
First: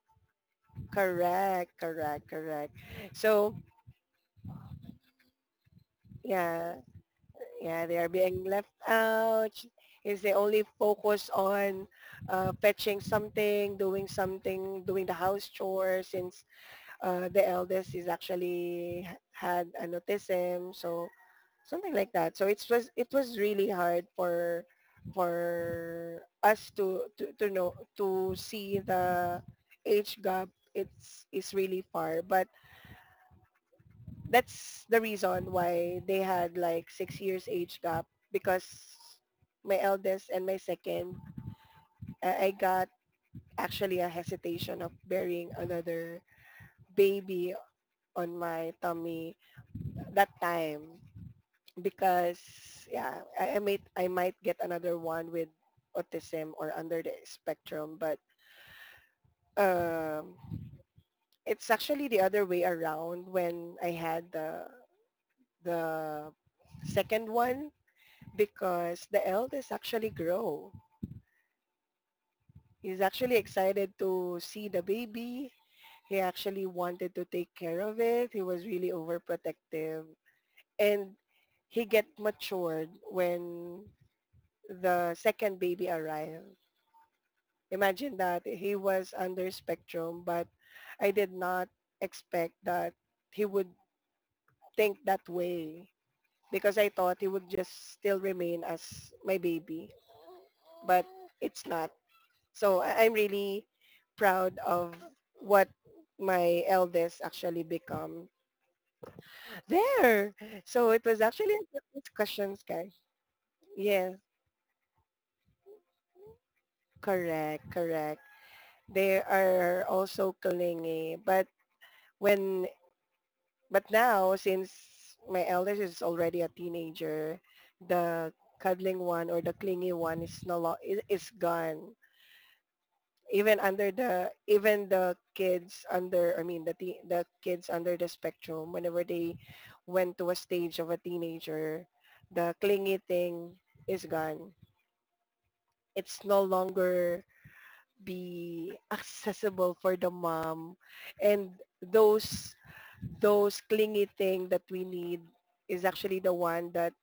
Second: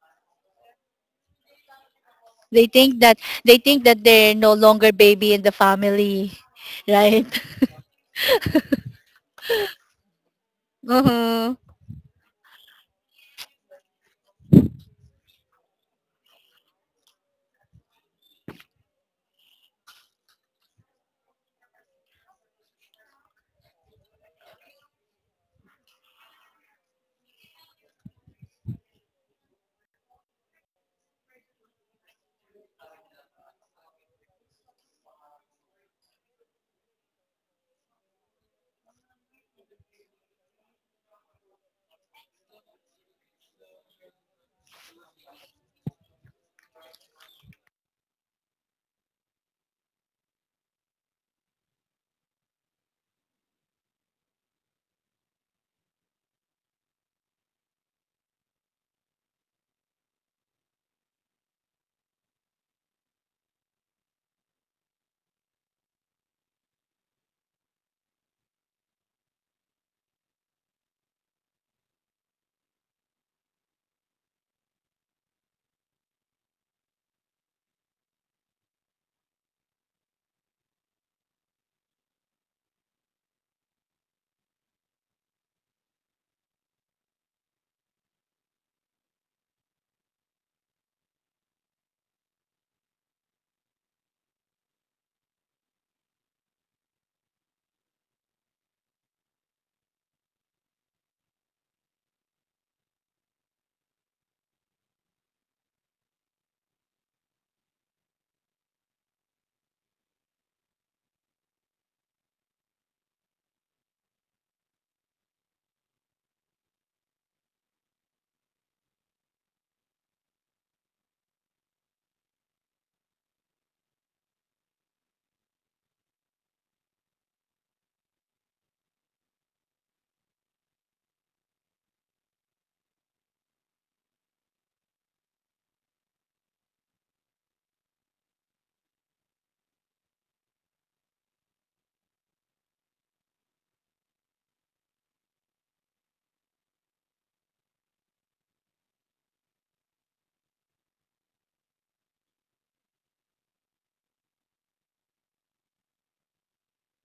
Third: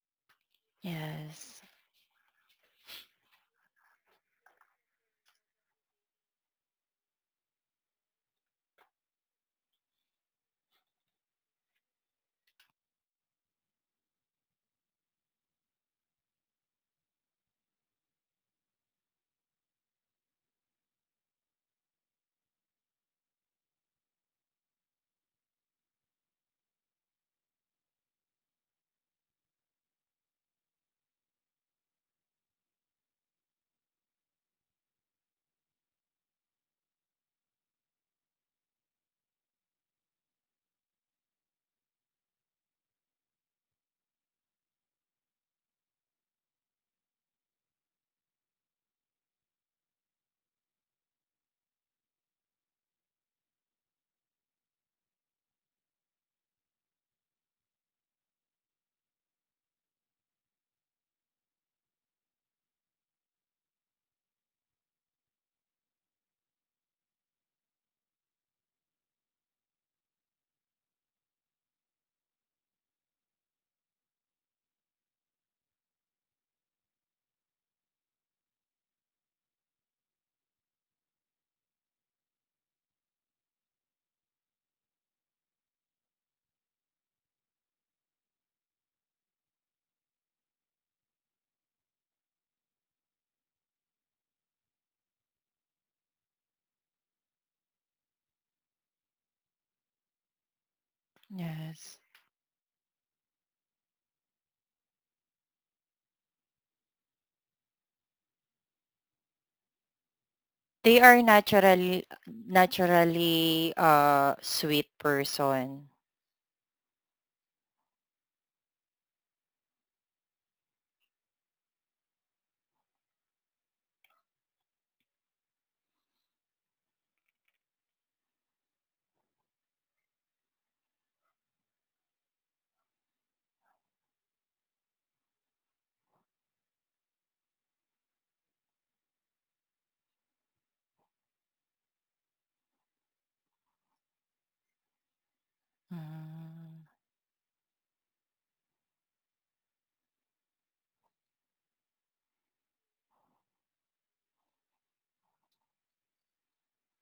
Speaker 2: Yes.
Speaker 1: correct correct
Speaker 3: They
Speaker 1: correct
Speaker 3: think that
Speaker 1: So
Speaker 3: they think that they're no longer baby in the family,
Speaker 1: yeah,
Speaker 3: right?
Speaker 1: yeah, they are being left out. If they only focus
Speaker 3: Mm-hmm.
Speaker 1: on fetching something, doing the house chores, since the eldest is actually had an autism, so something like that. So it was really hard for for us to know to see the age gap. It's really far, but that's the reason why they had like 6 years age gap, because my eldest and my second, I got actually a hesitation of bearing another baby on my tummy that time. Because yeah, I might get another one with autism or under the spectrum, but um, it's actually the other way around. When I had the second one, because the eldest actually grow. He's actually excited to see the baby. He actually wanted to take care of it. He was really overprotective. And he get matured when the second baby arrived. Imagine that he was under spectrum, but I did not expect that he would think that way, because I thought he would just still remain as my baby, but it's not.
Speaker 2: Yes.
Speaker 1: So I'm really proud of what my eldest actually become there. So
Speaker 2: They
Speaker 1: it
Speaker 2: are
Speaker 1: was actually
Speaker 2: naturally,
Speaker 1: discussions, guys.
Speaker 2: naturally,
Speaker 1: Yeah,
Speaker 2: uh, sweet person.
Speaker 1: correct, correct. They are also clingy, but when but now since my eldest is already a teenager, the cuddling one or the clingy one is no lo- I- is gone. Even under the even the kids under I mean the kids under the spectrum, whenever they went to a stage of a teenager, the clingy thing is gone. It's no
Speaker 2: Mm,
Speaker 1: longer be accessible for the mom, and those those clingy thing that we need is actually the one that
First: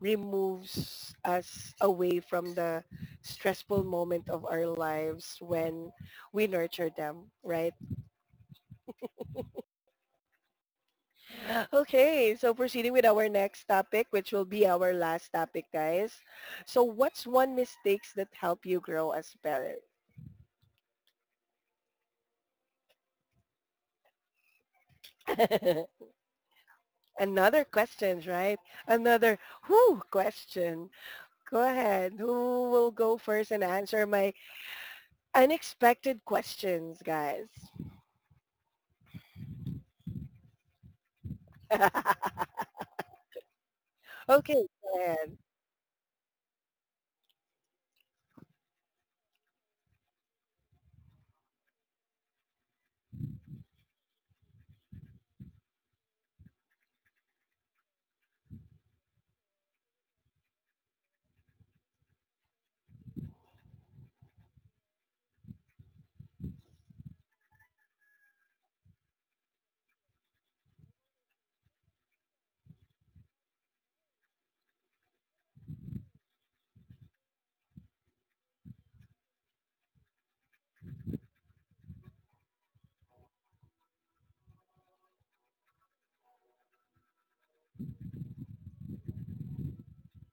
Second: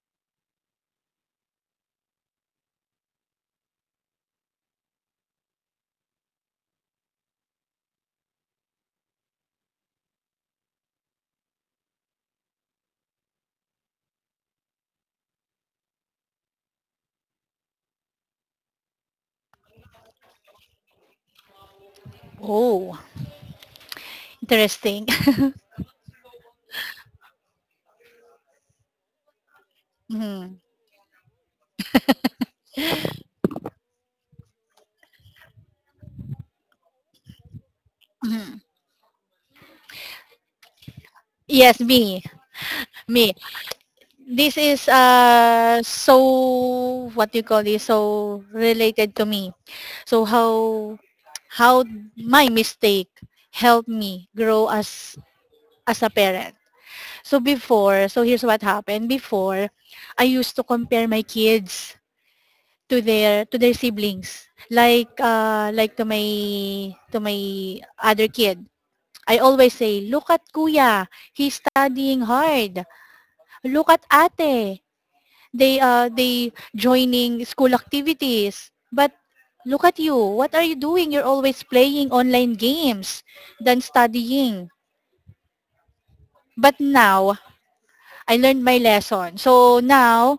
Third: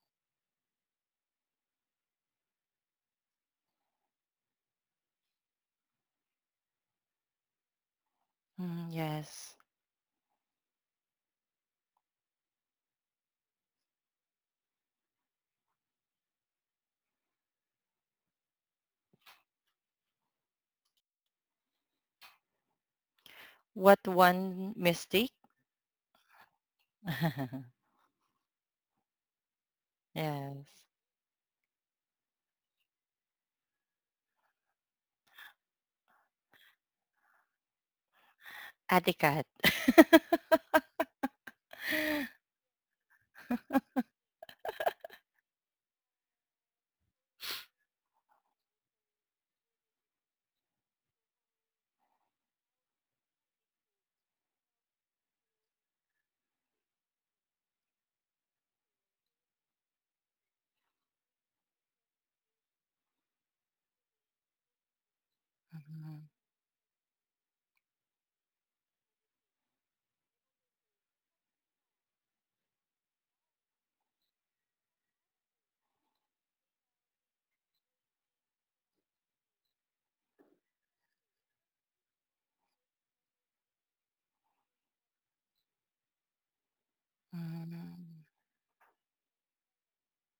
Speaker 1: removes us away from the stressful moment of our lives when we nurture them, right?
Speaker 2: mm, yes.
Speaker 1: Okay, so proceeding with our next topic, which will be our last topic, guys. So what's one mistakes that help you grow as parent?
Speaker 3: Oh,
Speaker 2: What one
Speaker 3: interesting.
Speaker 2: mistake?
Speaker 1: Another questions, right? Another who
Speaker 3: Mhm,
Speaker 2: Yes.
Speaker 1: question. Go ahead. Who will go first and answer my unexpected questions, guys?
Speaker 3: mhm.
Speaker 2: Etiquette.
Speaker 3: Yes, me, me. This
Speaker 1: Okay,
Speaker 3: is,
Speaker 1: go ahead.
Speaker 3: uh, so what do you call this? So related to me. So how my mistake helped me grow as a parent. So before, so here's what happened. Before, I used to compare my kids to their, to their siblings. Like to my,
Speaker 2: Mhm,
Speaker 3: to my other kid. I always say, look at kuya, he's studying hard. Look at ate, they joining school activities, but look at you, what are you doing? You're always playing online games than studying. But now
Speaker 2: mhm,
Speaker 3: I learned my lesson, so now,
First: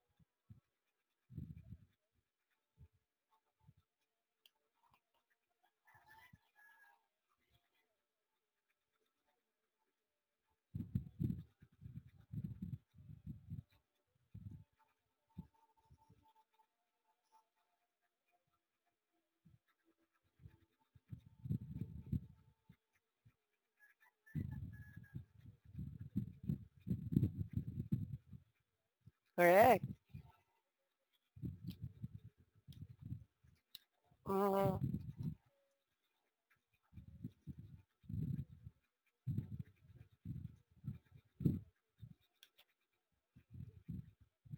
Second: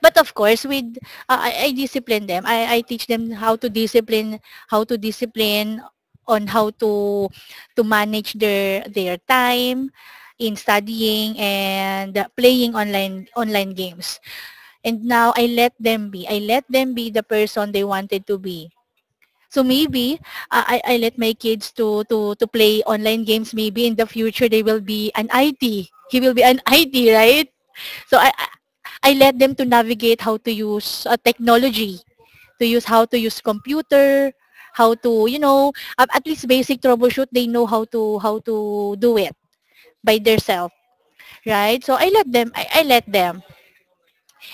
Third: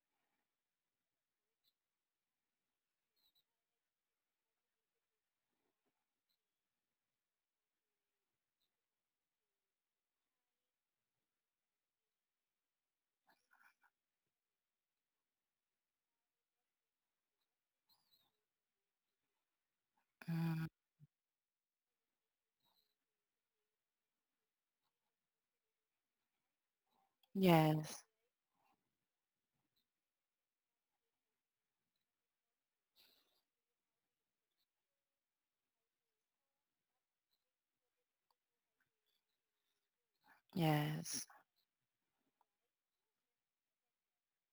Speaker 3: but of course with, I discipline them. I teach them how to discipline, how to discipline, on how to manage their time in studying and playing online online games. And now I let them be. I let them be the person they wanted to be. So maybe
Speaker 2: mhm.
Speaker 3: I let my kids to play online games. Maybe in the future they will be an IT. He will be an IT, right?
Speaker 2: Yes.
Speaker 3: So I let them to
Speaker 1: Correct.
Speaker 3: navigate how to use technology, to use how to use computer,
Speaker 1: Mm,
Speaker 3: how to, you know, at least basic troubleshoot, they know how to do it by themselves,
Speaker 2: Yes.
Speaker 3: right? So I let them, I let them.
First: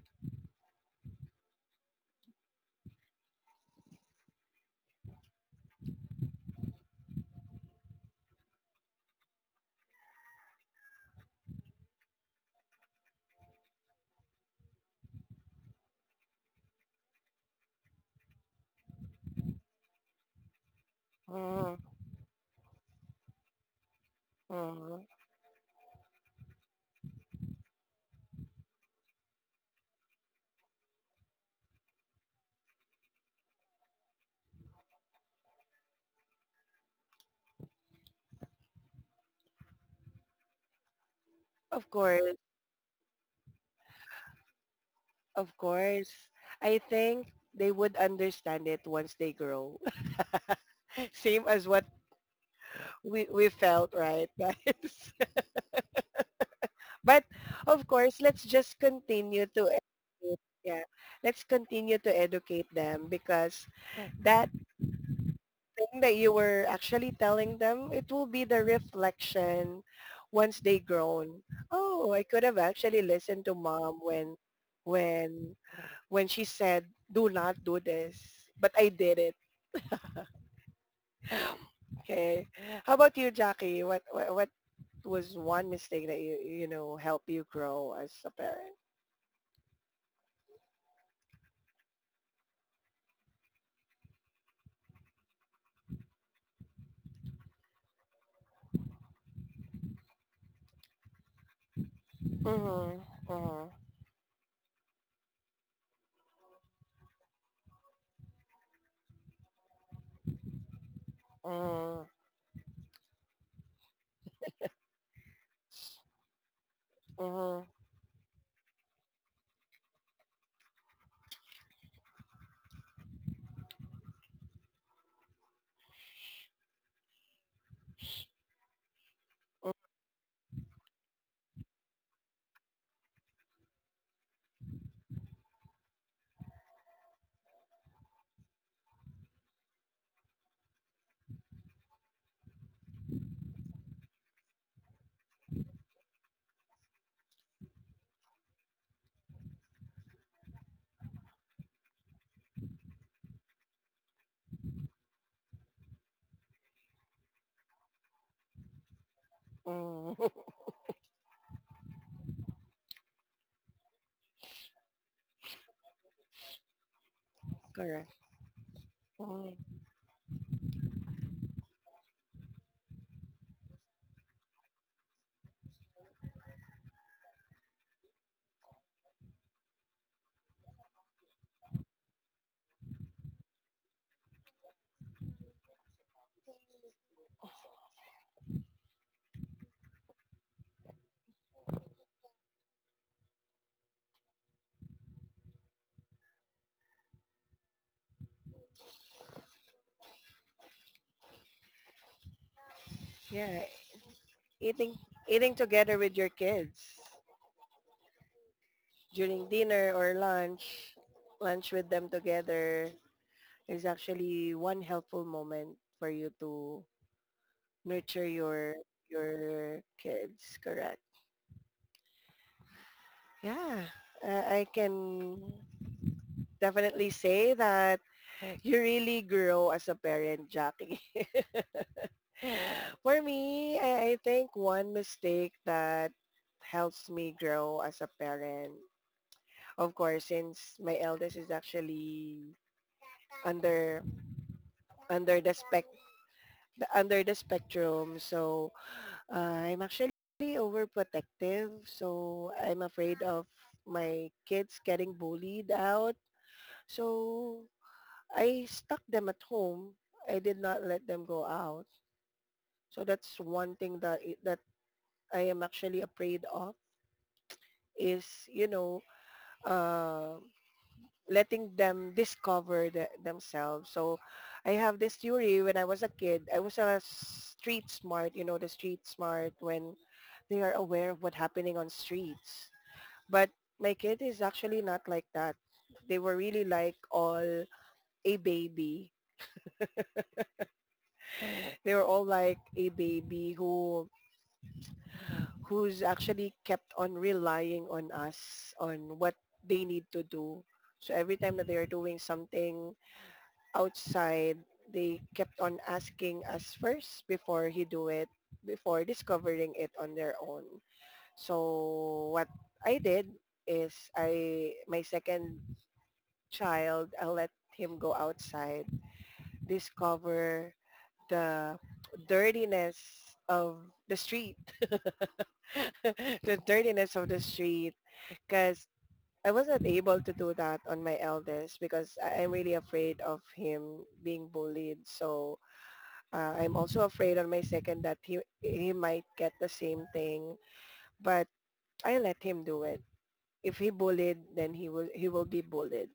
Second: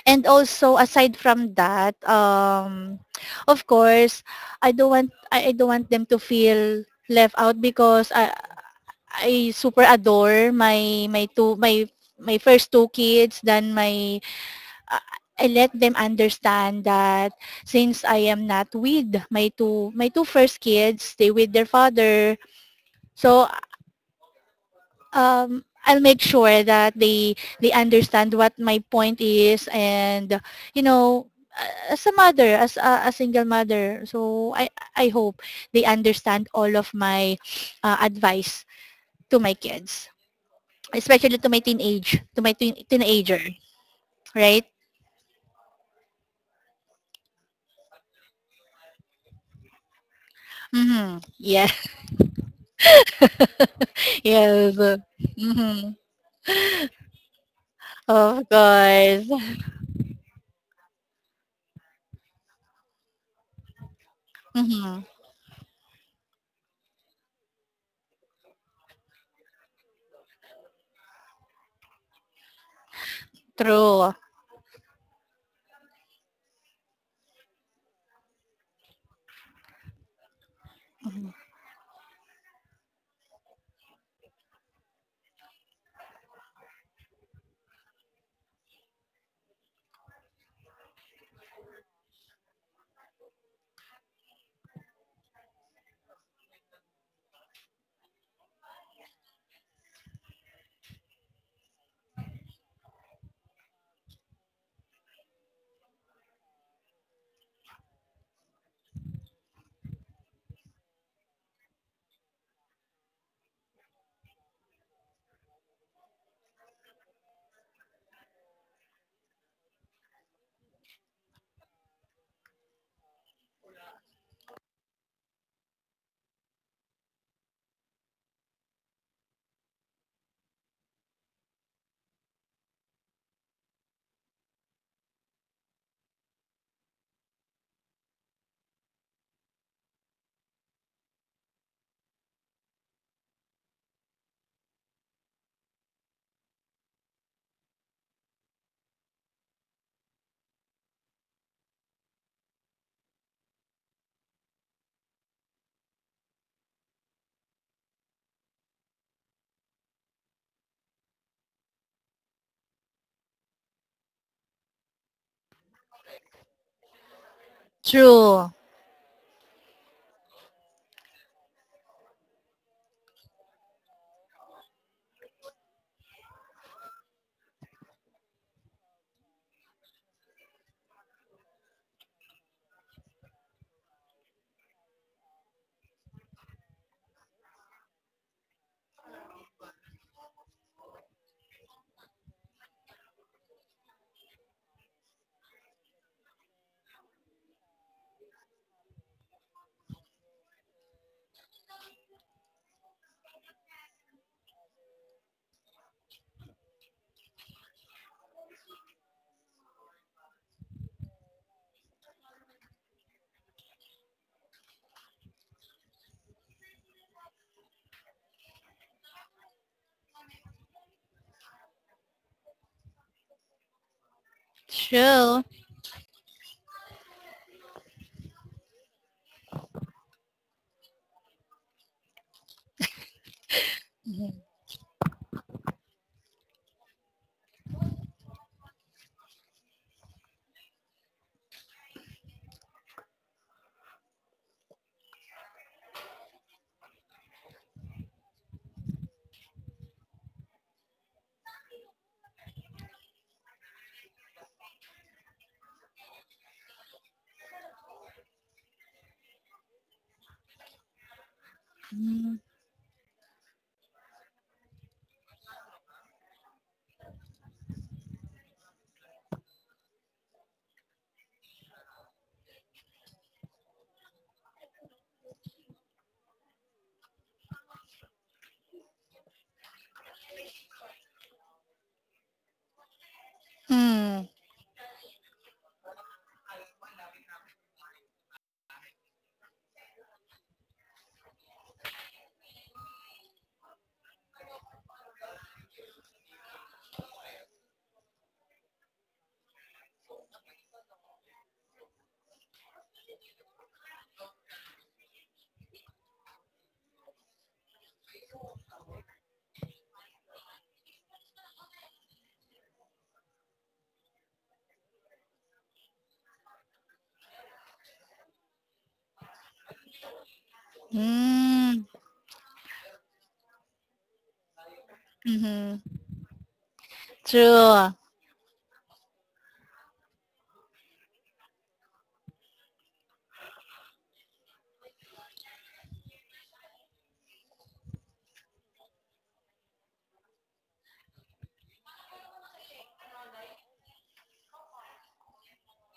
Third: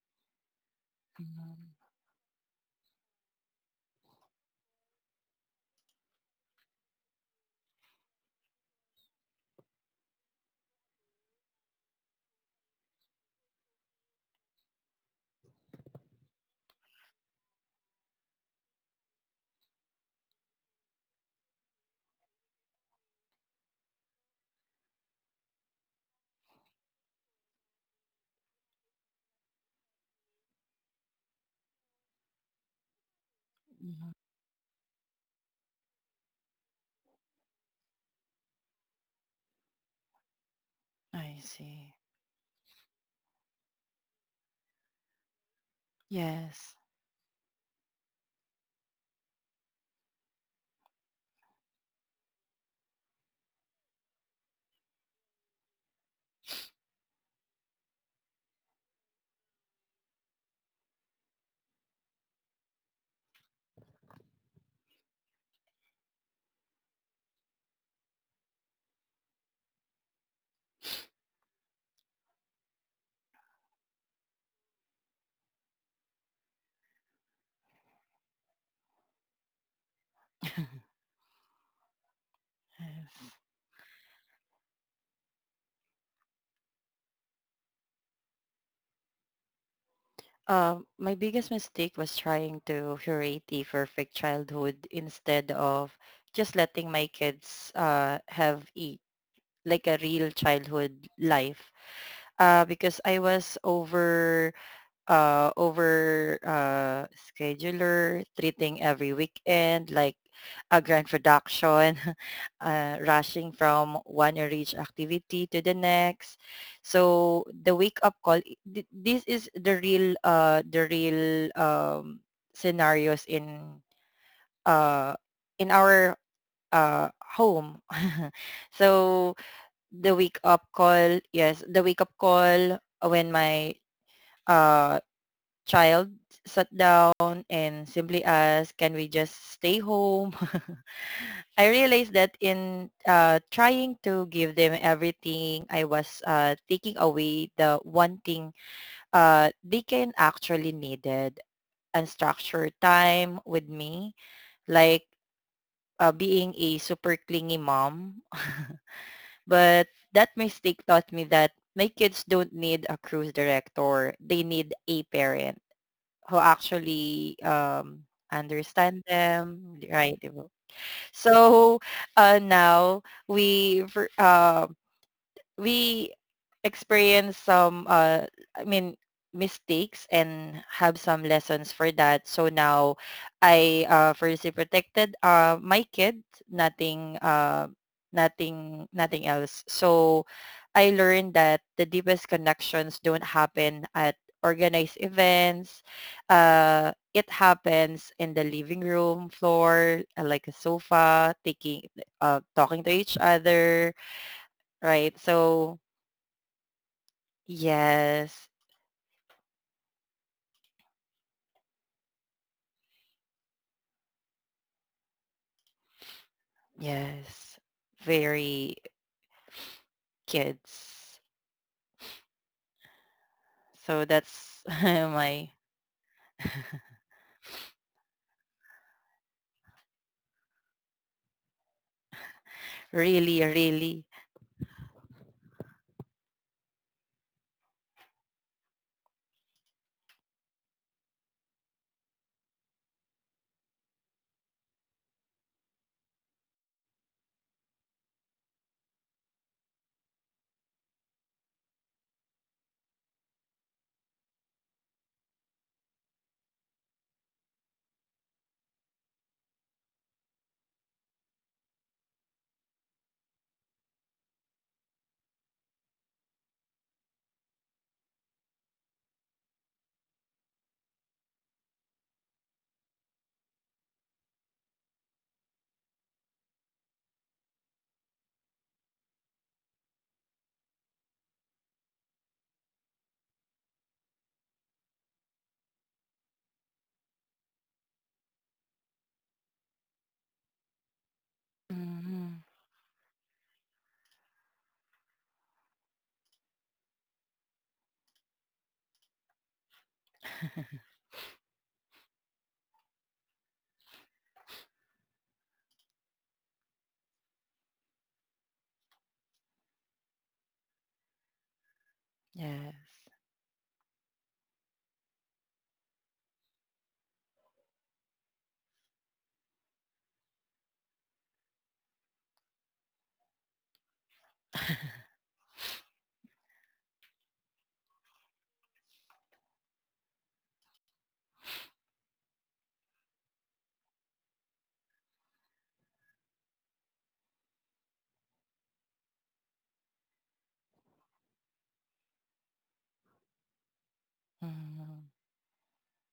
Speaker 3: And also aside from
Speaker 2: Mhm,
Speaker 3: that, of course, I don't want them to feel left out because I super adore my first two kids. Then my I I let them understand that since I am not with my two first kids, they with their
Speaker 1: mm,
Speaker 3: father. So
Speaker 1: mm.
Speaker 3: I'll make sure that they understand what my point is, and you know, as a mother, as a single mother,
Speaker 2: mhm.
Speaker 3: so I hope they understand all of my advice to my kids,
Speaker 2: I
Speaker 3: especially to my
Speaker 1: Of
Speaker 2: see.
Speaker 1: course,
Speaker 3: teenager, right?
Speaker 1: of course.
Speaker 2: Yes.
Speaker 1: I think they would understand it once they grow.
Speaker 3: Mm-hmm.
Speaker 1: Same as
Speaker 3: Yeah.
Speaker 1: what we felt, right,
Speaker 3: Yes.
Speaker 1: guys?
Speaker 3: Mm-hmm.
Speaker 1: But of course, let's
Speaker 3: Of
Speaker 1: just continue
Speaker 3: course.
Speaker 1: to educate. Yeah, let's continue to educate them, because that
Speaker 3: Mm-hmm.
Speaker 1: thing that you were actually telling them, it will be the reflection once they grown. Oh, I could have actually listened to mom
Speaker 3: True.
Speaker 1: when when when she said, "Do not do this," but I did it.
Speaker 3: Mhm.
Speaker 1: Okay. How about
Speaker 2: Yes.
Speaker 1: you, Jackie? What was one mistake that you know help you grow as a parent.
Speaker 2: My biggest mistake was trying to curate a perfect childhood instead of just letting my kids, have a, like, a real childhood life,
Speaker 1: Mm,
Speaker 2: because I was
Speaker 1: mhm.
Speaker 2: over scheduler, treating every weekend like a grand production,
Speaker 1: Mm,
Speaker 2: rushing from one enriched activity to the next.
Speaker 1: mhm. Mm,
Speaker 2: So the
Speaker 1: mhm.
Speaker 2: wake up call, this is the real scenarios uh, in our home. So
Speaker 1: Mhm.
Speaker 2: the wake up call, yes, the wake up call, when my uh, child sat down and simply asked, can we just stay home? I realized that in trying to give them everything, I was taking away the one thing they can actually needed, unstructured time with me, like being a super clingy mom. But
Speaker 1: Mhm.
Speaker 2: that mistake taught me that my kids don't need a cruise director. They need a parent who actually
Speaker 1: Correct.
Speaker 3: True.
Speaker 2: understand
Speaker 1: Mhm.
Speaker 2: them, right? di So now we we experience some, I mean, mistakes and have some lessons for that, so now I firstly protected, my kid, nothing uh nothing else. So I learned that the deepest connections don't happen at organized events, it happens in the living room floor, like a sofa, taking talking to each
Speaker 1: Yeah,
Speaker 2: other,
Speaker 1: eating
Speaker 2: right?
Speaker 1: eating
Speaker 2: So
Speaker 1: together with your kids
Speaker 2: yes,
Speaker 1: during dinner or lunch, lunch with them together is actually one helpful moment for you to
Speaker 2: yes.
Speaker 1: nurture your
Speaker 2: Very
Speaker 1: your kids. Correct.
Speaker 2: kids.
Speaker 1: Yeah,
Speaker 2: So that's,
Speaker 1: I can
Speaker 3: True.
Speaker 2: my,
Speaker 1: definitely say that you really grow as a parent, Jackie. For
Speaker 2: really,
Speaker 1: me,
Speaker 2: really.
Speaker 1: I
Speaker 3: Mm-hmm.
Speaker 1: think one mistake that helps me grow as a parent, of course, since my eldest is actually under under the spec under the spectrum, so I'm actually overprotective. So I'm afraid of my kids getting bullied out. So I stuck them at home. I did not let them go out. So that's one thing that that I am actually afraid of, is you know, uh, letting them discover the, themselves. So I have this theory. When I was a kid, I was a street smart. You know the street smart, when they are aware of what's happening on streets. But my kid
Speaker 3: Mm-hmm.
Speaker 1: is actually not like that. They were really like all a baby. They were all
Speaker 2: Mhm.
Speaker 1: like a baby who who's actually kept on relying on us on what they need to do. So every time that they are doing something outside, they kept on asking us first before he do it, before discovering it on their own. So what
Speaker 2: Yes.
Speaker 1: I did is I my second child, I let him go outside, discover the
Speaker 3: Mm,
Speaker 1: dirtiness of the street
Speaker 3: mhm.
Speaker 1: the dirtiness of the street,
Speaker 3: True.
Speaker 1: because I wasn't able to do that on my eldest, because I'm really afraid of him being bullied. So I'm also afraid on my second that he might get the same thing, but I let him do it. If he bullied, then
Speaker 2: Mhm.
Speaker 1: he will be bullied.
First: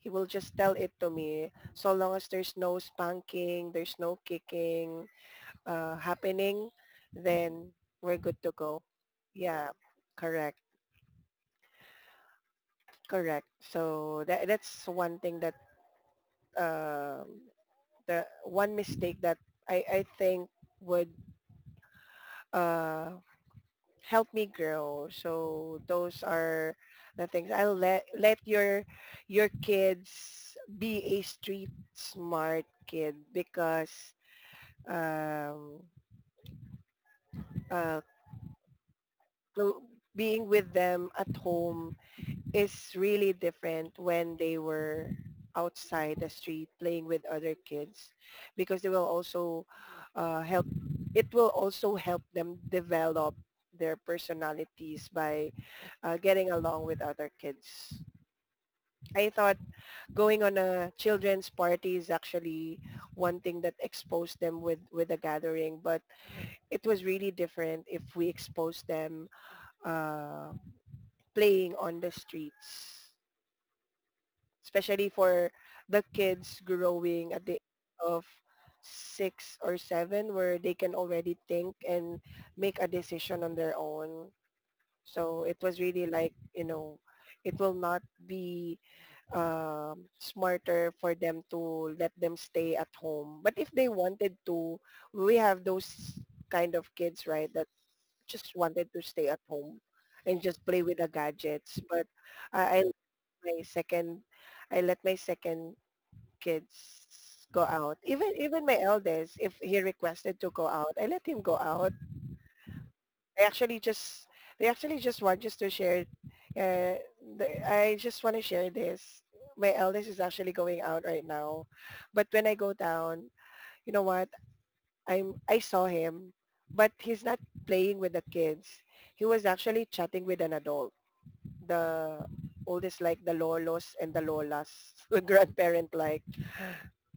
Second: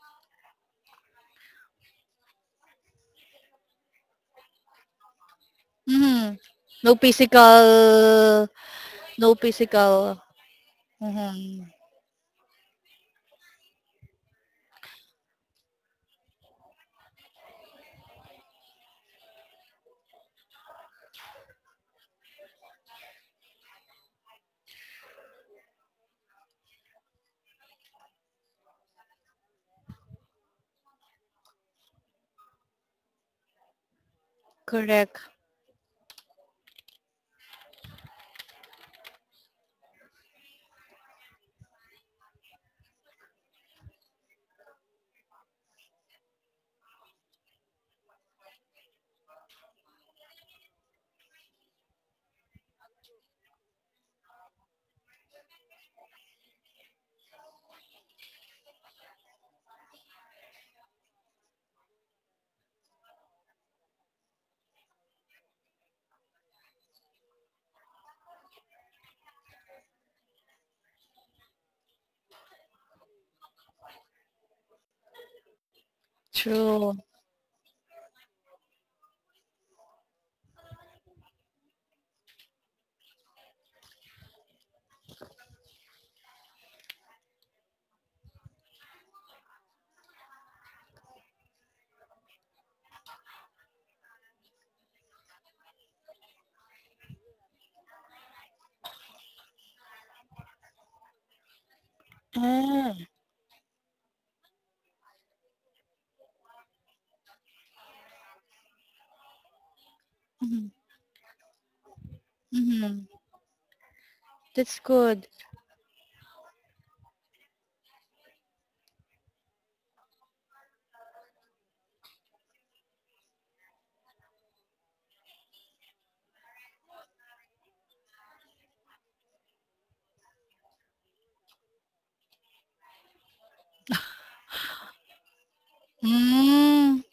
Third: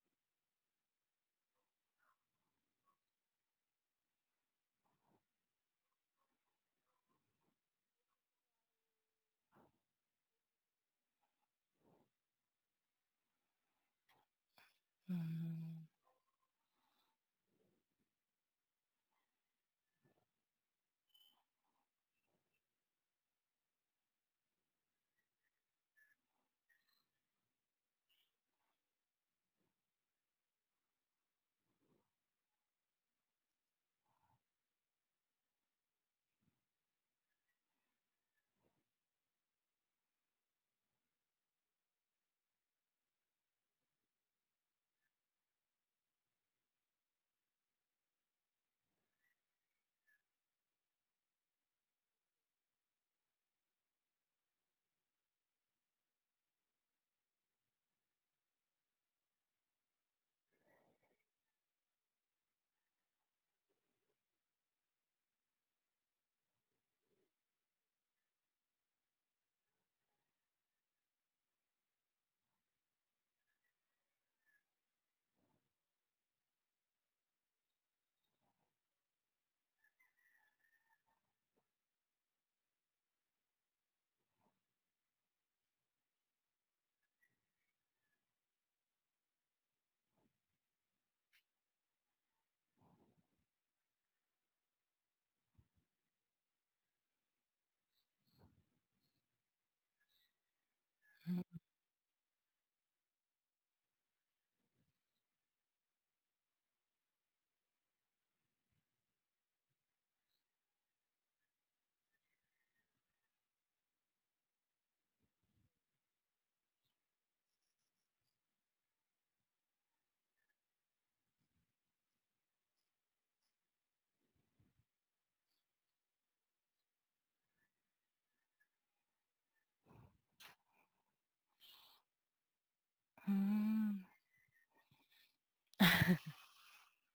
Speaker 1: He will just tell it to me. So long as there's no spanking, there's no kicking
Speaker 3: Mhm.
Speaker 1: happening,
Speaker 3: No physical,
Speaker 1: then we're good to go.
Speaker 3: no
Speaker 1: Yeah,
Speaker 3: physical.
Speaker 1: correct.
Speaker 3: Mhm.
Speaker 1: Correct. So that that's one thing that
Speaker 2: Mhm.
Speaker 1: um, the one mistake that I think would uh help me grow. So those are the things. I'll let your kids be a street smart kid, because
Speaker 3: Correct.
Speaker 1: um uh clo- being with them at home is really different when they were outside the street playing with other kids, because they will also help it will also help them develop their personalities by getting along with other kids. I thought going on a children's party is actually one thing that exposed them with a gathering, but it was really different if we exposed them uh, playing on the streets, especially for the kids
Speaker 3: True.
Speaker 1: growing at the age of six or seven, where they can already think and make a decision on their own. So it was really like, you know, it will not be smarter for them to let them stay at home. But if they wanted to, we have those kind of kids, right, that just wanted to stay at home and just play with the gadgets. But I
Speaker 3: Ah.
Speaker 1: let my second, I let my second kids go out. Even my eldest, if he requested to go
Speaker 3: Mhm.
Speaker 1: out, I let him go out.
Speaker 3: Mhm.
Speaker 1: I actually just they
Speaker 3: That's
Speaker 1: actually just
Speaker 3: good.
Speaker 1: want just to share. Uh, I just want to share this. My eldest is actually going out right now, but when I go down, you know what? I saw him, but he's not playing with the kids. He was actually chatting with an adult. The oldest like the lolos
Speaker 2: Mhm.
Speaker 1: and the lolas, the grandparent like
Speaker 3: Mm.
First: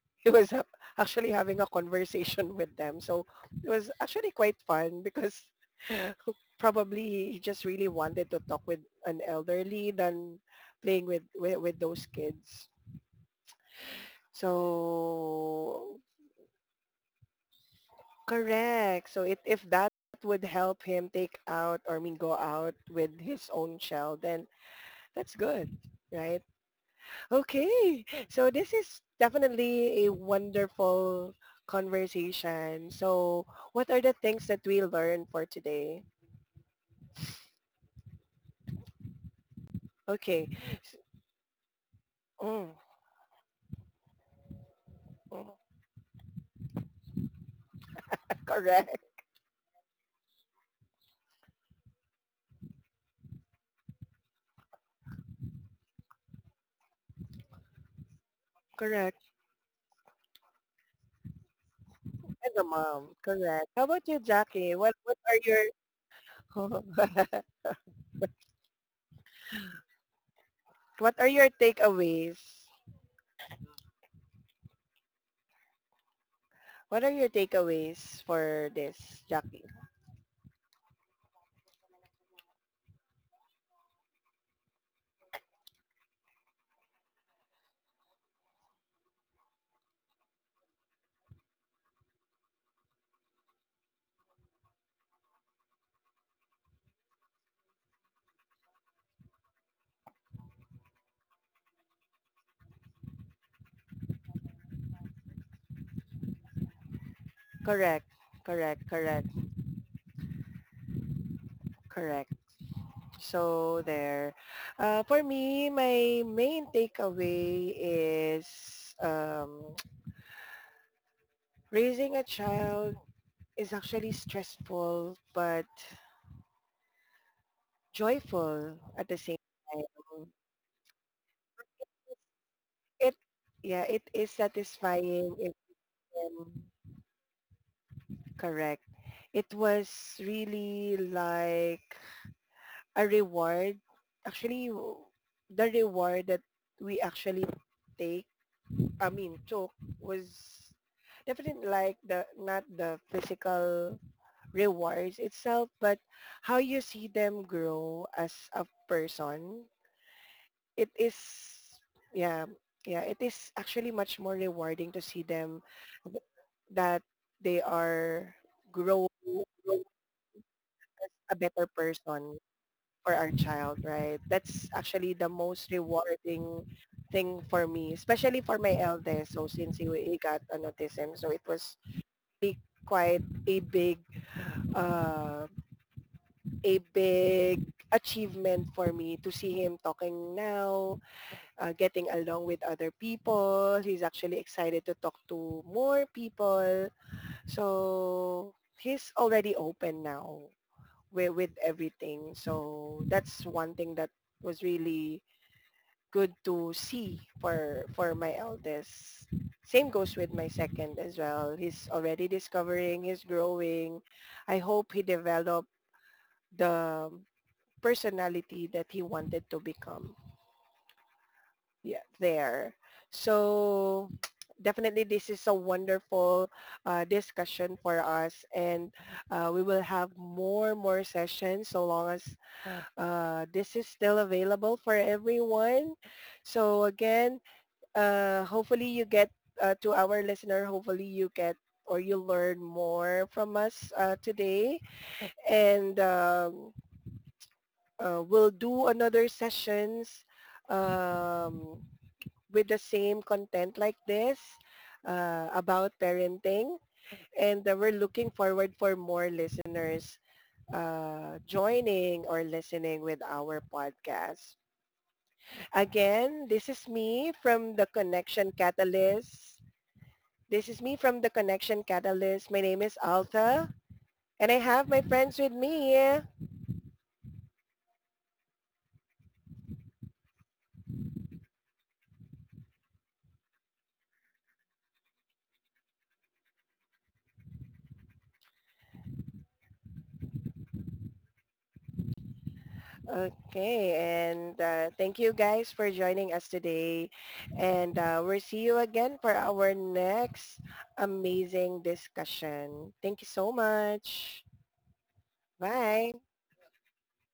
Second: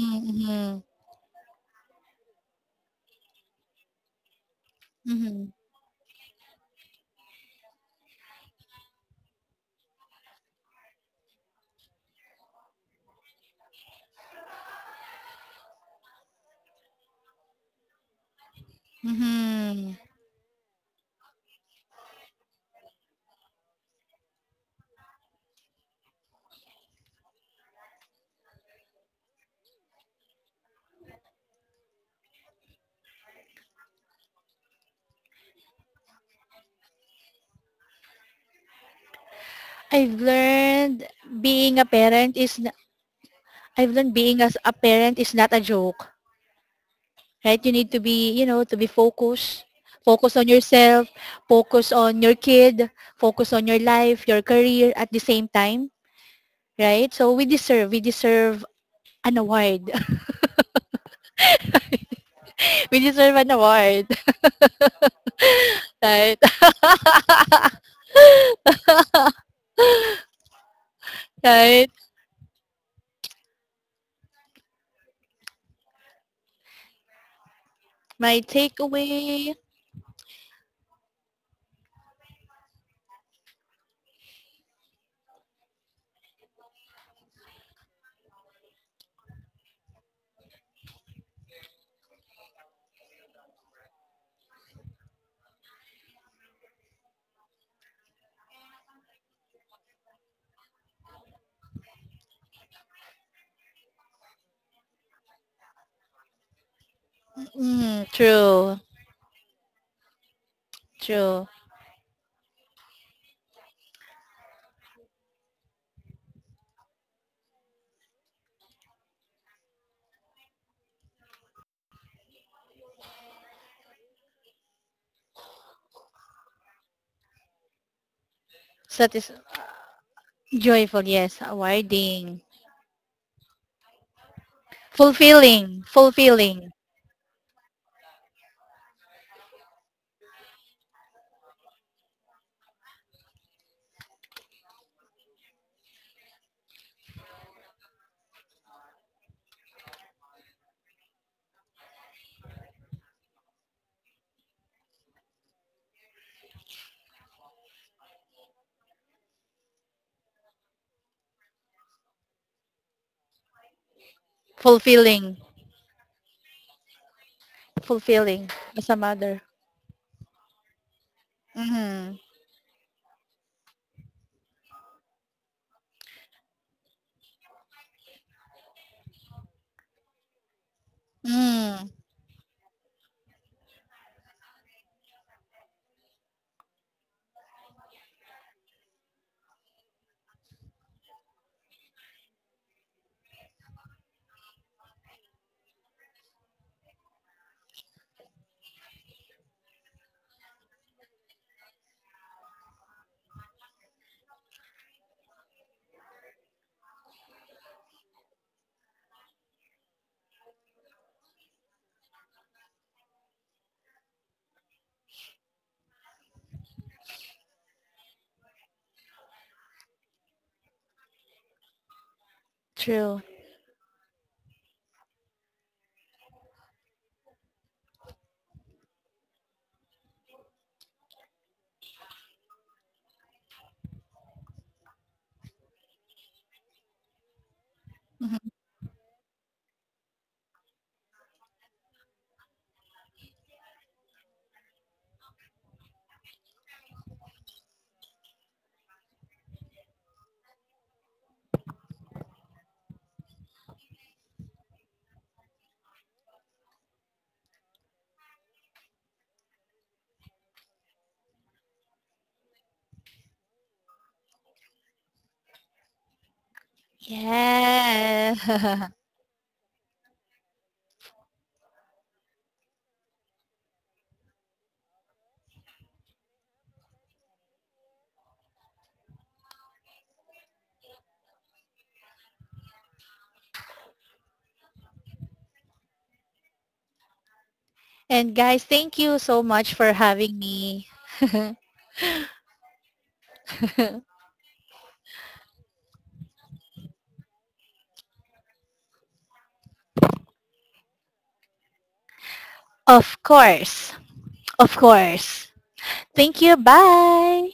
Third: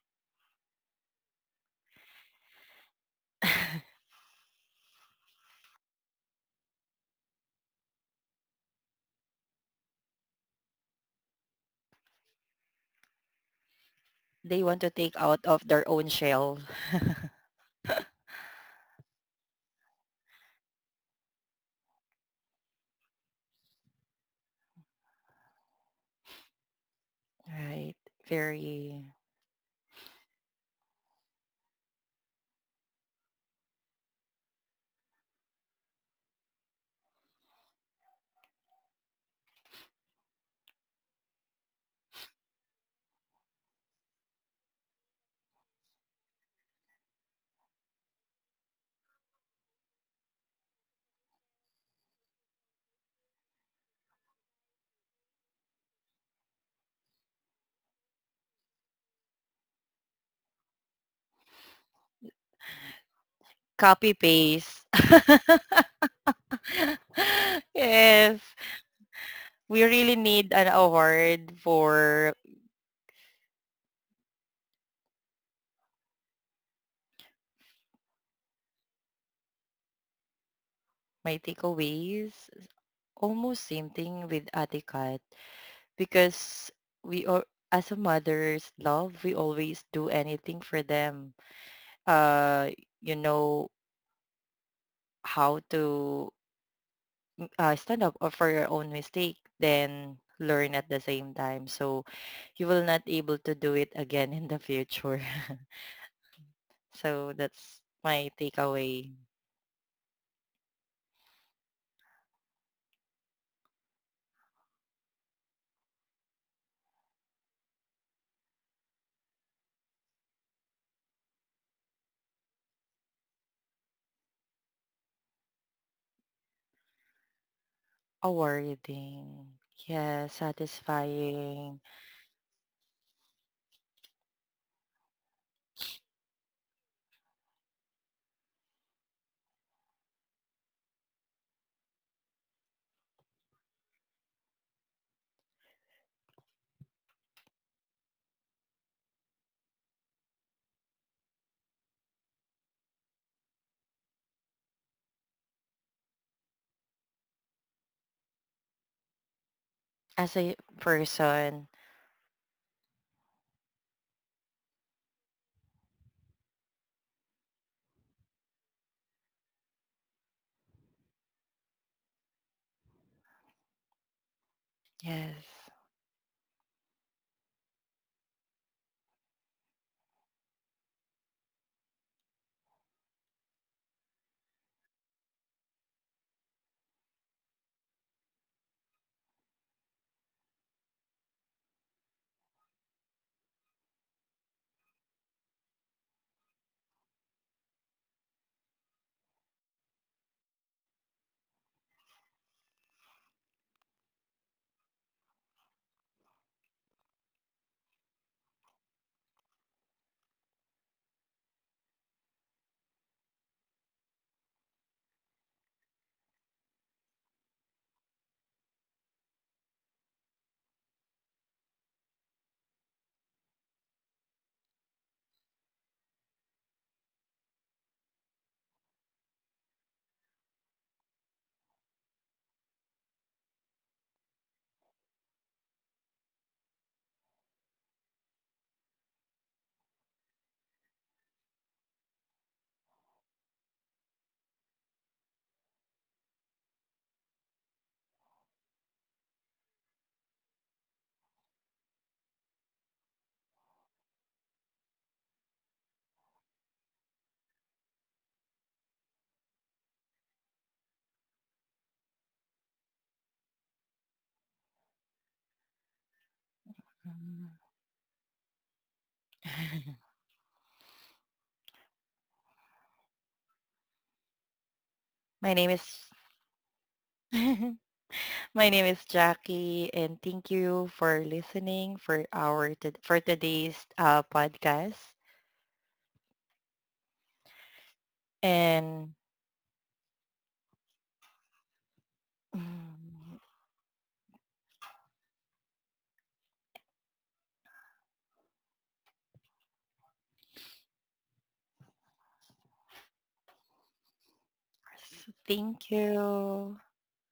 Speaker 1: he was ha-
Speaker 3: Mhm.
Speaker 1: actually having a conversation with them. So it was actually quite fun because
Speaker 3: Mhm.
Speaker 1: probably he just really wanted to talk with an elderly than playing with those kids.
Speaker 2: They want to take out of their
Speaker 1: So
Speaker 2: own shell.
Speaker 1: correct. So it, if that
Speaker 3: Mhm.
Speaker 1: would help him take out, or I mean go out with his own child, then that's good, right?
Speaker 2: Right.
Speaker 1: Okay. So this
Speaker 2: Very
Speaker 1: is definitely a wonderful conversation. So what are the things that we learned for today?
Speaker 3: I've
Speaker 1: Okay.
Speaker 3: learned
Speaker 1: S-
Speaker 3: being a parent is n-
Speaker 1: Mm,
Speaker 3: I've learned being as a parent is not a
Speaker 1: mm,
Speaker 3: joke, right? You need to be, you know, to be
Speaker 1: correct.
Speaker 3: focused. Focus on yourself, focus on your kid, focus on your life, your career at the same time, right? So we deserve
Speaker 1: Correct.
Speaker 3: an award.
Speaker 1: As a
Speaker 3: we
Speaker 1: mom.
Speaker 3: deserve an
Speaker 1: Correct. How
Speaker 3: award,
Speaker 1: about
Speaker 2: copy
Speaker 1: you, Jackie?
Speaker 2: paste.
Speaker 1: What are
Speaker 3: right?
Speaker 1: your
Speaker 2: Yes. We really need an
Speaker 1: what are your
Speaker 2: award
Speaker 3: right?
Speaker 2: for
Speaker 1: takeaways? What are your
Speaker 3: My
Speaker 1: takeaways for this,
Speaker 3: takeaway,
Speaker 1: Jackie?
Speaker 2: my takeaways. Almost same thing with Ate, because we all, as a mother's love, we always do anything for them, uh you know how to, stand up or for your own mistake, then learn at the same time, so you will not able to do it again in the future. So that's
Speaker 3: mm,
Speaker 1: Correct.
Speaker 2: my
Speaker 3: true,
Speaker 1: Correct.
Speaker 2: takeaway.
Speaker 1: Correct.
Speaker 3: true.
Speaker 1: Correct. So there. For me, my main takeaway is um, raising a child is actually stressful but joyful at
Speaker 3: Satis-
Speaker 1: the same
Speaker 2: Awarding.
Speaker 1: time.
Speaker 2: Yes,
Speaker 3: joyful, yes,
Speaker 2: satisfying.
Speaker 3: awarding.
Speaker 1: It, yeah, it is satisfying if
Speaker 3: Fulfilling, fulfilling,
Speaker 1: um, correct. It was really like a reward. Actually, w- the reward that we actually take, I mean, choke was definitely like the not the physical rewards itself, but how you see them grow as a person.
Speaker 2: As a
Speaker 1: It is,
Speaker 2: person.
Speaker 1: yeah, yeah, it is actually much more rewarding to
Speaker 3: fulfilling,
Speaker 1: see them th- that they are
Speaker 3: fulfilling as a
Speaker 1: grow,
Speaker 3: mother.
Speaker 1: grow as a better
Speaker 3: Mhm.
Speaker 1: person for our child, right? That's actually the
Speaker 2: Yes.
Speaker 1: most rewarding thing for me, especially for my eldest. So since he got an autism, so it
Speaker 3: Mm,
Speaker 1: was really quite a uh, big achievement for me to see him talking now, getting along with other people. He's actually excited to talk to more people. So he's already open now with everything. So that's one thing that was really good to see for my eldest. Same goes with my second as well. He's already discovering, he's growing. I hope he developed the personality that he wanted to become. Yeah, there.
Speaker 3: true.
Speaker 1: So definitely this is a wonderful discussion for us, and we will have more sessions, so long as this is still available for everyone. So again,
Speaker 3: Mhm.
Speaker 1: hopefully you get to our listener, hopefully you get or you learn more from us today, and we'll do another sessions um, with the same content like this about parenting, and we're looking forward for more listeners joining or listening with our podcast. Again, this is me
Speaker 2: Mm.
Speaker 1: from the
Speaker 3: Yeah.
Speaker 1: Connection Catalyst This is me from the Connection Catalyst. My name is Alta, and I have my friends with
Speaker 2: My name is.
Speaker 1: me.
Speaker 2: My name is Jackie, and thank you for listening for for today's podcast.
Speaker 3: And guys, thank you
Speaker 2: And
Speaker 3: so much for having me.
Speaker 2: mm,
Speaker 1: Okay, and thank you guys for joining us today. And we'll see you again for our next amazing discussion.
Speaker 3: Of
Speaker 1: Thank you so
Speaker 3: course.
Speaker 1: much.
Speaker 3: Of course.
Speaker 2: thank
Speaker 1: Bye.
Speaker 3: Thank you.
Speaker 2: you.
Speaker 3: Bye.